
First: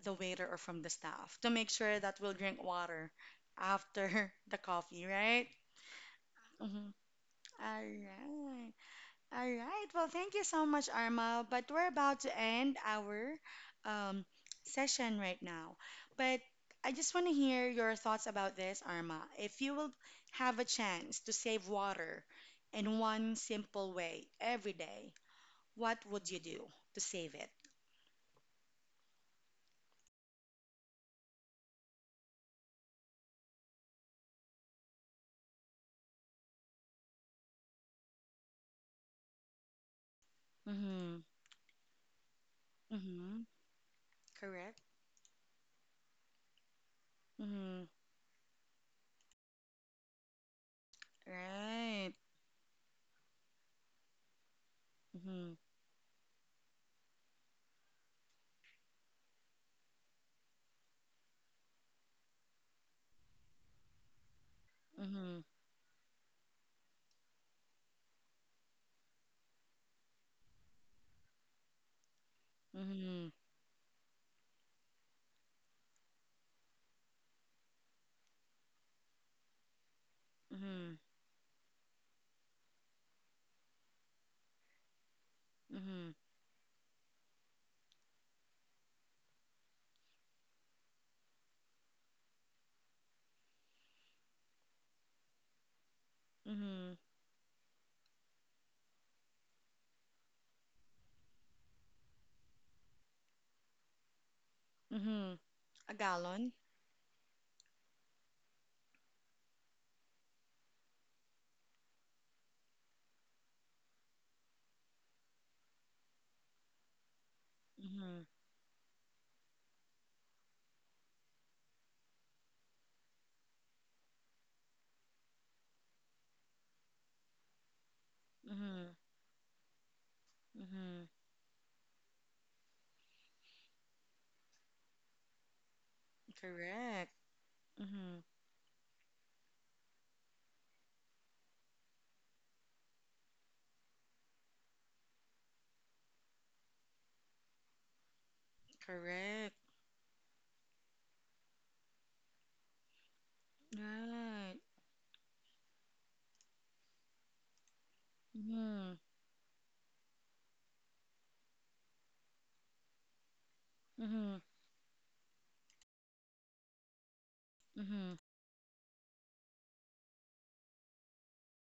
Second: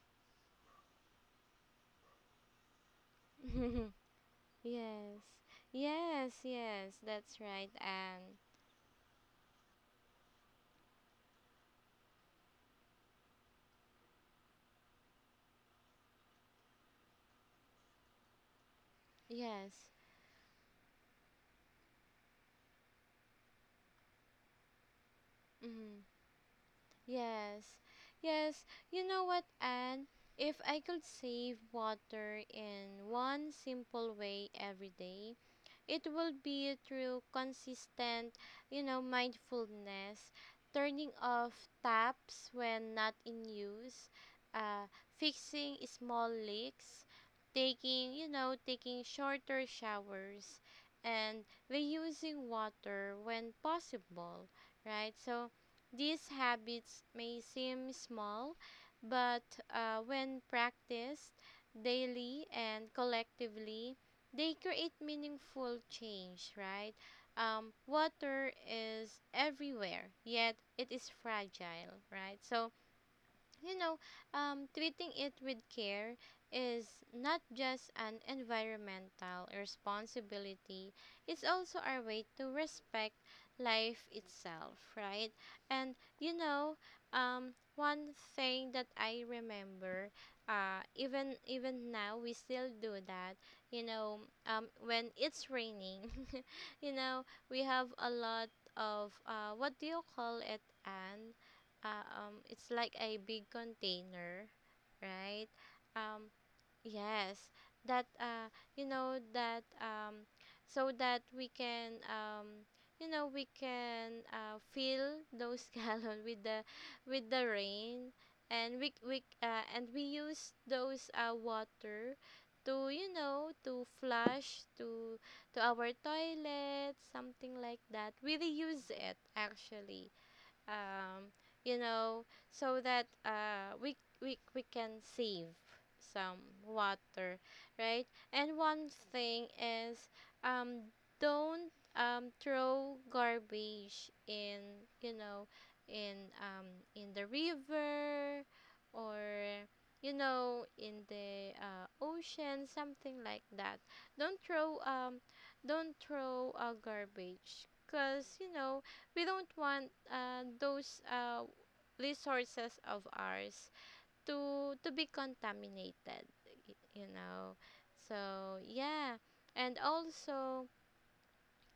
Speaker 1: the waiter or from the staff to make sure that we'll drink water
Speaker 2: [laughs]
Speaker 1: after [laughs] the coffee,
Speaker 2: Yes.
Speaker 1: right?
Speaker 2: Yes,
Speaker 1: Mhm.
Speaker 2: yes, that's right,
Speaker 1: All
Speaker 2: Anne.
Speaker 1: right. All right. Well, thank you so much, Arma. But we're about to end our um, session right now. But I just want to hear your thoughts about this, Arma. If you
Speaker 2: Yes.
Speaker 1: will have a chance to save water in one simple way every day, what
Speaker 2: Mm.
Speaker 1: would you do to save it?
Speaker 2: Yes, yes. You know what, Anne? If I could save water in one simple way every day, it would be through consistent, you know, mindfulness, turning
Speaker 1: Mm-hmm.
Speaker 2: off taps when not in
Speaker 1: Mm-hmm.
Speaker 2: use,
Speaker 1: Correct.
Speaker 2: uh, fixing small leaks,
Speaker 1: Mm-hmm.
Speaker 2: taking, you know, taking shorter showers, and
Speaker 1: Right.
Speaker 2: reusing water when possible, right? So,
Speaker 1: Mm-hmm.
Speaker 2: these habits may seem small, but when practiced daily and collectively, they create
Speaker 1: Mm-hmm.
Speaker 2: meaningful change, right? Water is everywhere, yet it is fragile, right? So,
Speaker 1: Mm-hmm.
Speaker 2: you know, treating it with care is not just an environmental responsibility,
Speaker 1: Mm-hmm.
Speaker 2: it's also our way to respect life itself, right? And
Speaker 1: Mm-hmm.
Speaker 2: you know, one thing that I remember, even now we still do that. You know, when it's raining, [laughs] you
Speaker 1: Mm-hmm.
Speaker 2: know, we have a lot of what do you call it, Anne? It's like a big container,
Speaker 1: Mm-hmm.
Speaker 2: right?
Speaker 1: A
Speaker 2: Um,
Speaker 1: gallon.
Speaker 2: yes, that you know, that so that we can, you know, we can fill those [laughs] gallon with the rain,
Speaker 1: Mm-hmm.
Speaker 2: and we and we use those water to, you know, to flush to our toilet, something like that, we reuse
Speaker 1: Mm-hmm.
Speaker 2: it actually.
Speaker 1: Mm-hmm.
Speaker 2: um, you know, so that we can save some
Speaker 1: Correct.
Speaker 2: water, right?
Speaker 1: Mm-hmm.
Speaker 2: And one thing is, um, don't throw garbage in, you know, in, um, in the river, or,
Speaker 1: Correct.
Speaker 2: you know, in the ocean, something like that. Don't
Speaker 1: Right.
Speaker 2: throw, um, don't throw garbage because, you know,
Speaker 1: Mm-hmm.
Speaker 2: we don't want those resources of ours
Speaker 1: Mm-hmm.
Speaker 2: to be contaminated, you know.
Speaker 1: Mm-hmm.
Speaker 2: So yeah, and also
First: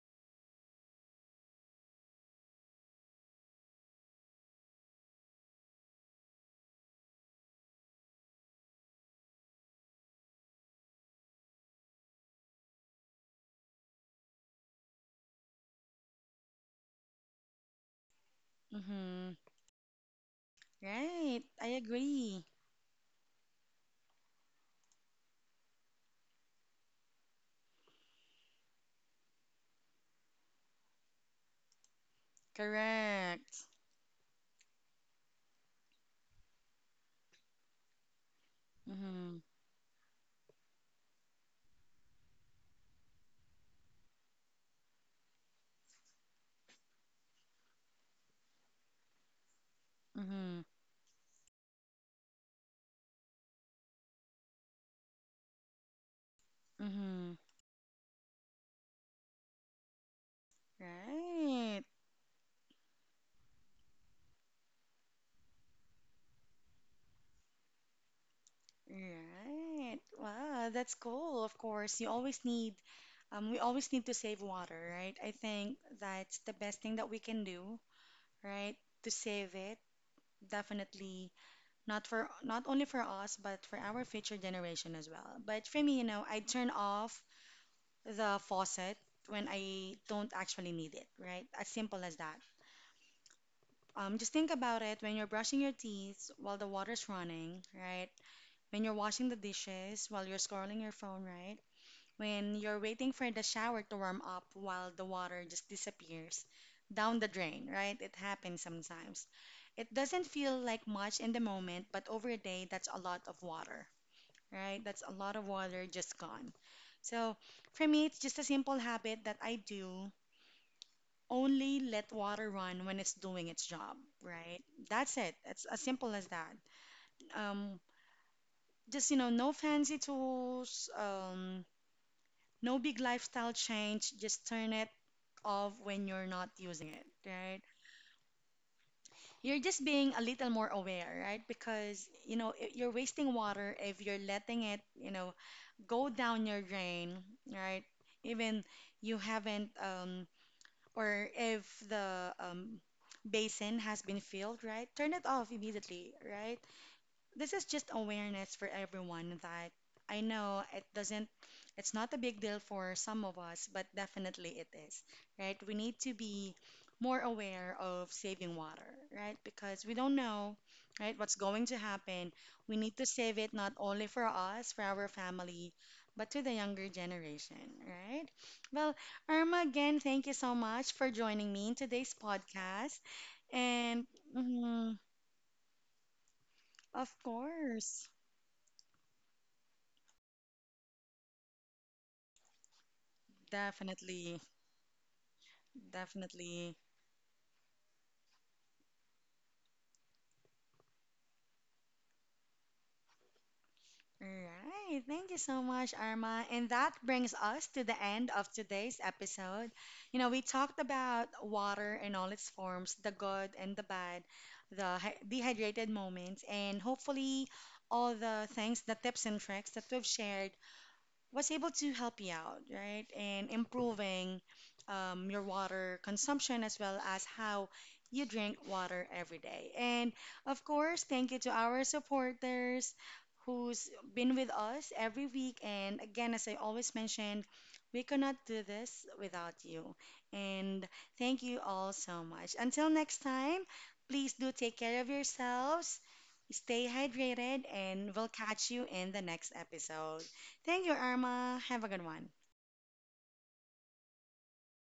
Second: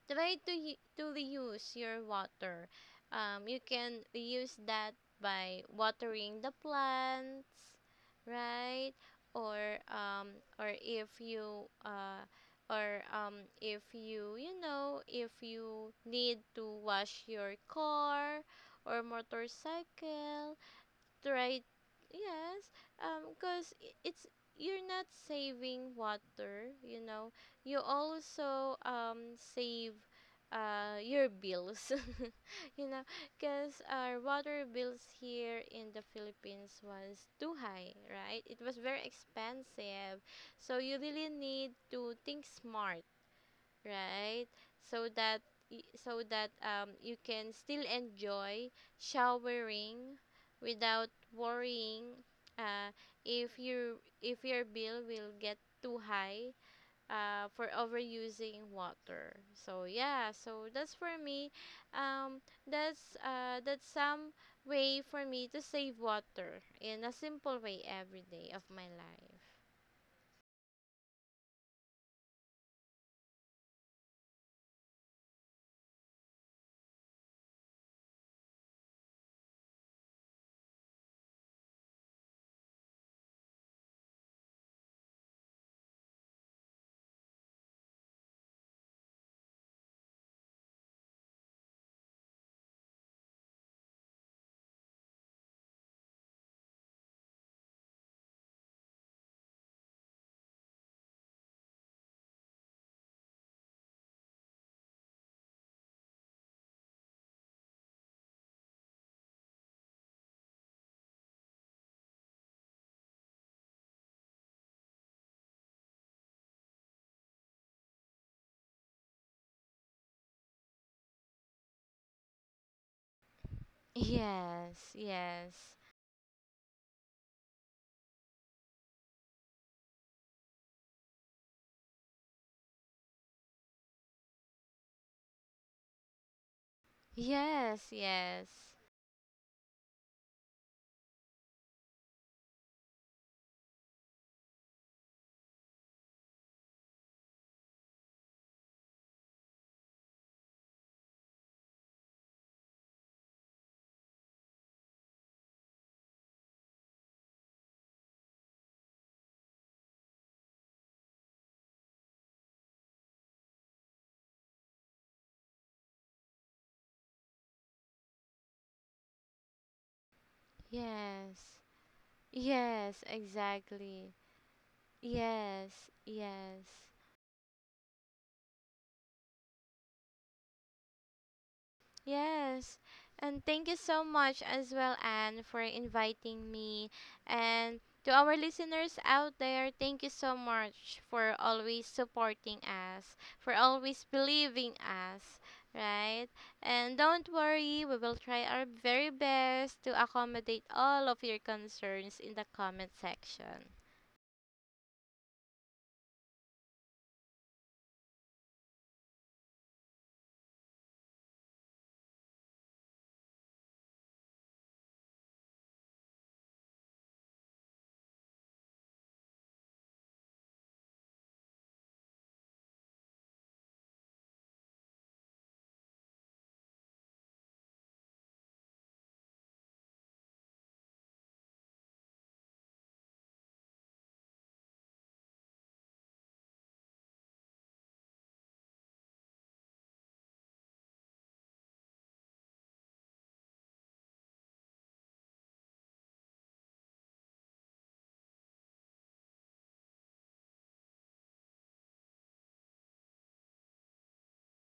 Speaker 2: try to to reuse your water. You can reuse that by watering the plants, right? Or if you or if you, you know, if you need to wash your car or
Speaker 1: Mm-hmm.
Speaker 2: motorcycle, the
Speaker 1: Right.
Speaker 2: right,
Speaker 1: I agree.
Speaker 2: yes, because it's, you're not saving water, you know, you also save your bills. [laughs] You know,
Speaker 1: Correct.
Speaker 2: because our water bills here in the Philippines was too high, right? It was very
Speaker 1: Mm-hmm.
Speaker 2: expensive, so you really need to think smart, right? So that you can still enjoy showering
Speaker 1: Mm-hmm.
Speaker 2: without worrying uh if you if your bill will get too high
Speaker 1: Mm-hmm.
Speaker 2: for overusing water. So yeah, so that's for me.
Speaker 1: Right.
Speaker 2: um that's some way for me to save water in a simple way every day of my life.
Speaker 1: Right. Wow, that's cool. Of course, you always need, we always need to save water, right? I think that's the best thing that we can do, right? To save it, definitely not only for us but for our future generation as well. But for me, you know, I turn off the faucet when I don't actually need it, right? As simple as that. Just think about it: when you're brushing your teeth while the water's running, right? When you're washing the dishes while you're scrolling your phone, right? When you're waiting for the shower to warm up while the water just disappears down the drain, right? It happens sometimes. It doesn't feel like much in the moment, but over a day, that's a lot of water, right? That's a lot of water just gone. So for me, it's just a simple habit that I do. Only let water run when it's doing its
Speaker 2: [laughs]
Speaker 1: job, right?
Speaker 2: Yes,
Speaker 1: That's it. It's
Speaker 2: yes.
Speaker 1: as simple as that. Um, just, you know, no fancy tools, no big lifestyle change. Just turn it off when you're not using it, right?
Speaker 2: Yes, yes.
Speaker 1: You're just being a little more aware, right? Because, you know, you're wasting water if you're letting it, you know, go down your drain, right? Even you haven't, or if the basin has been filled, right? Turn it off immediately, right? This is just awareness for everyone that, I know it doesn't, it's not a big deal for some of us, but definitely it is, right? We need to be more aware of saving water, right? Because we don't know, right, what's
Speaker 2: Yes.
Speaker 1: going to happen. We
Speaker 2: Yes,
Speaker 1: need to save it not
Speaker 2: exactly.
Speaker 1: only for us, for our
Speaker 2: Yes,
Speaker 1: family, but to the
Speaker 2: yes.
Speaker 1: younger generation, right? Well, Irma, again, thank you so much for joining me in today's
Speaker 2: Yes.
Speaker 1: podcast.
Speaker 2: And thank you so
Speaker 1: And
Speaker 2: much as well,
Speaker 1: mhm,
Speaker 2: Anne, for inviting me.
Speaker 1: of
Speaker 2: And to
Speaker 1: course.
Speaker 2: our listeners out there, thank you so much for always supporting us, for always
Speaker 1: Definitely,
Speaker 2: believing us, right?
Speaker 1: definitely.
Speaker 2: And don't worry, we will try our very best to accommodate all of your concerns in the comment section.
Speaker 1: All right. Thank you so much, Arma. And that brings us to the end of today's episode. You know, we talked about water in all its forms, the good and the bad, the dehydrated moments, and hopefully all the things, the tips and tricks that we've shared was able to help you out, right, in improving your water consumption as well as how you drink water every day. And of course, thank you to our supporters who's been with us every week. And again, as I always mentioned, we cannot do this without you. And thank you all so much. Until next time, please do take care of yourselves, stay hydrated, and we'll catch you in the next episode. Thank you, Irma. Have a good one.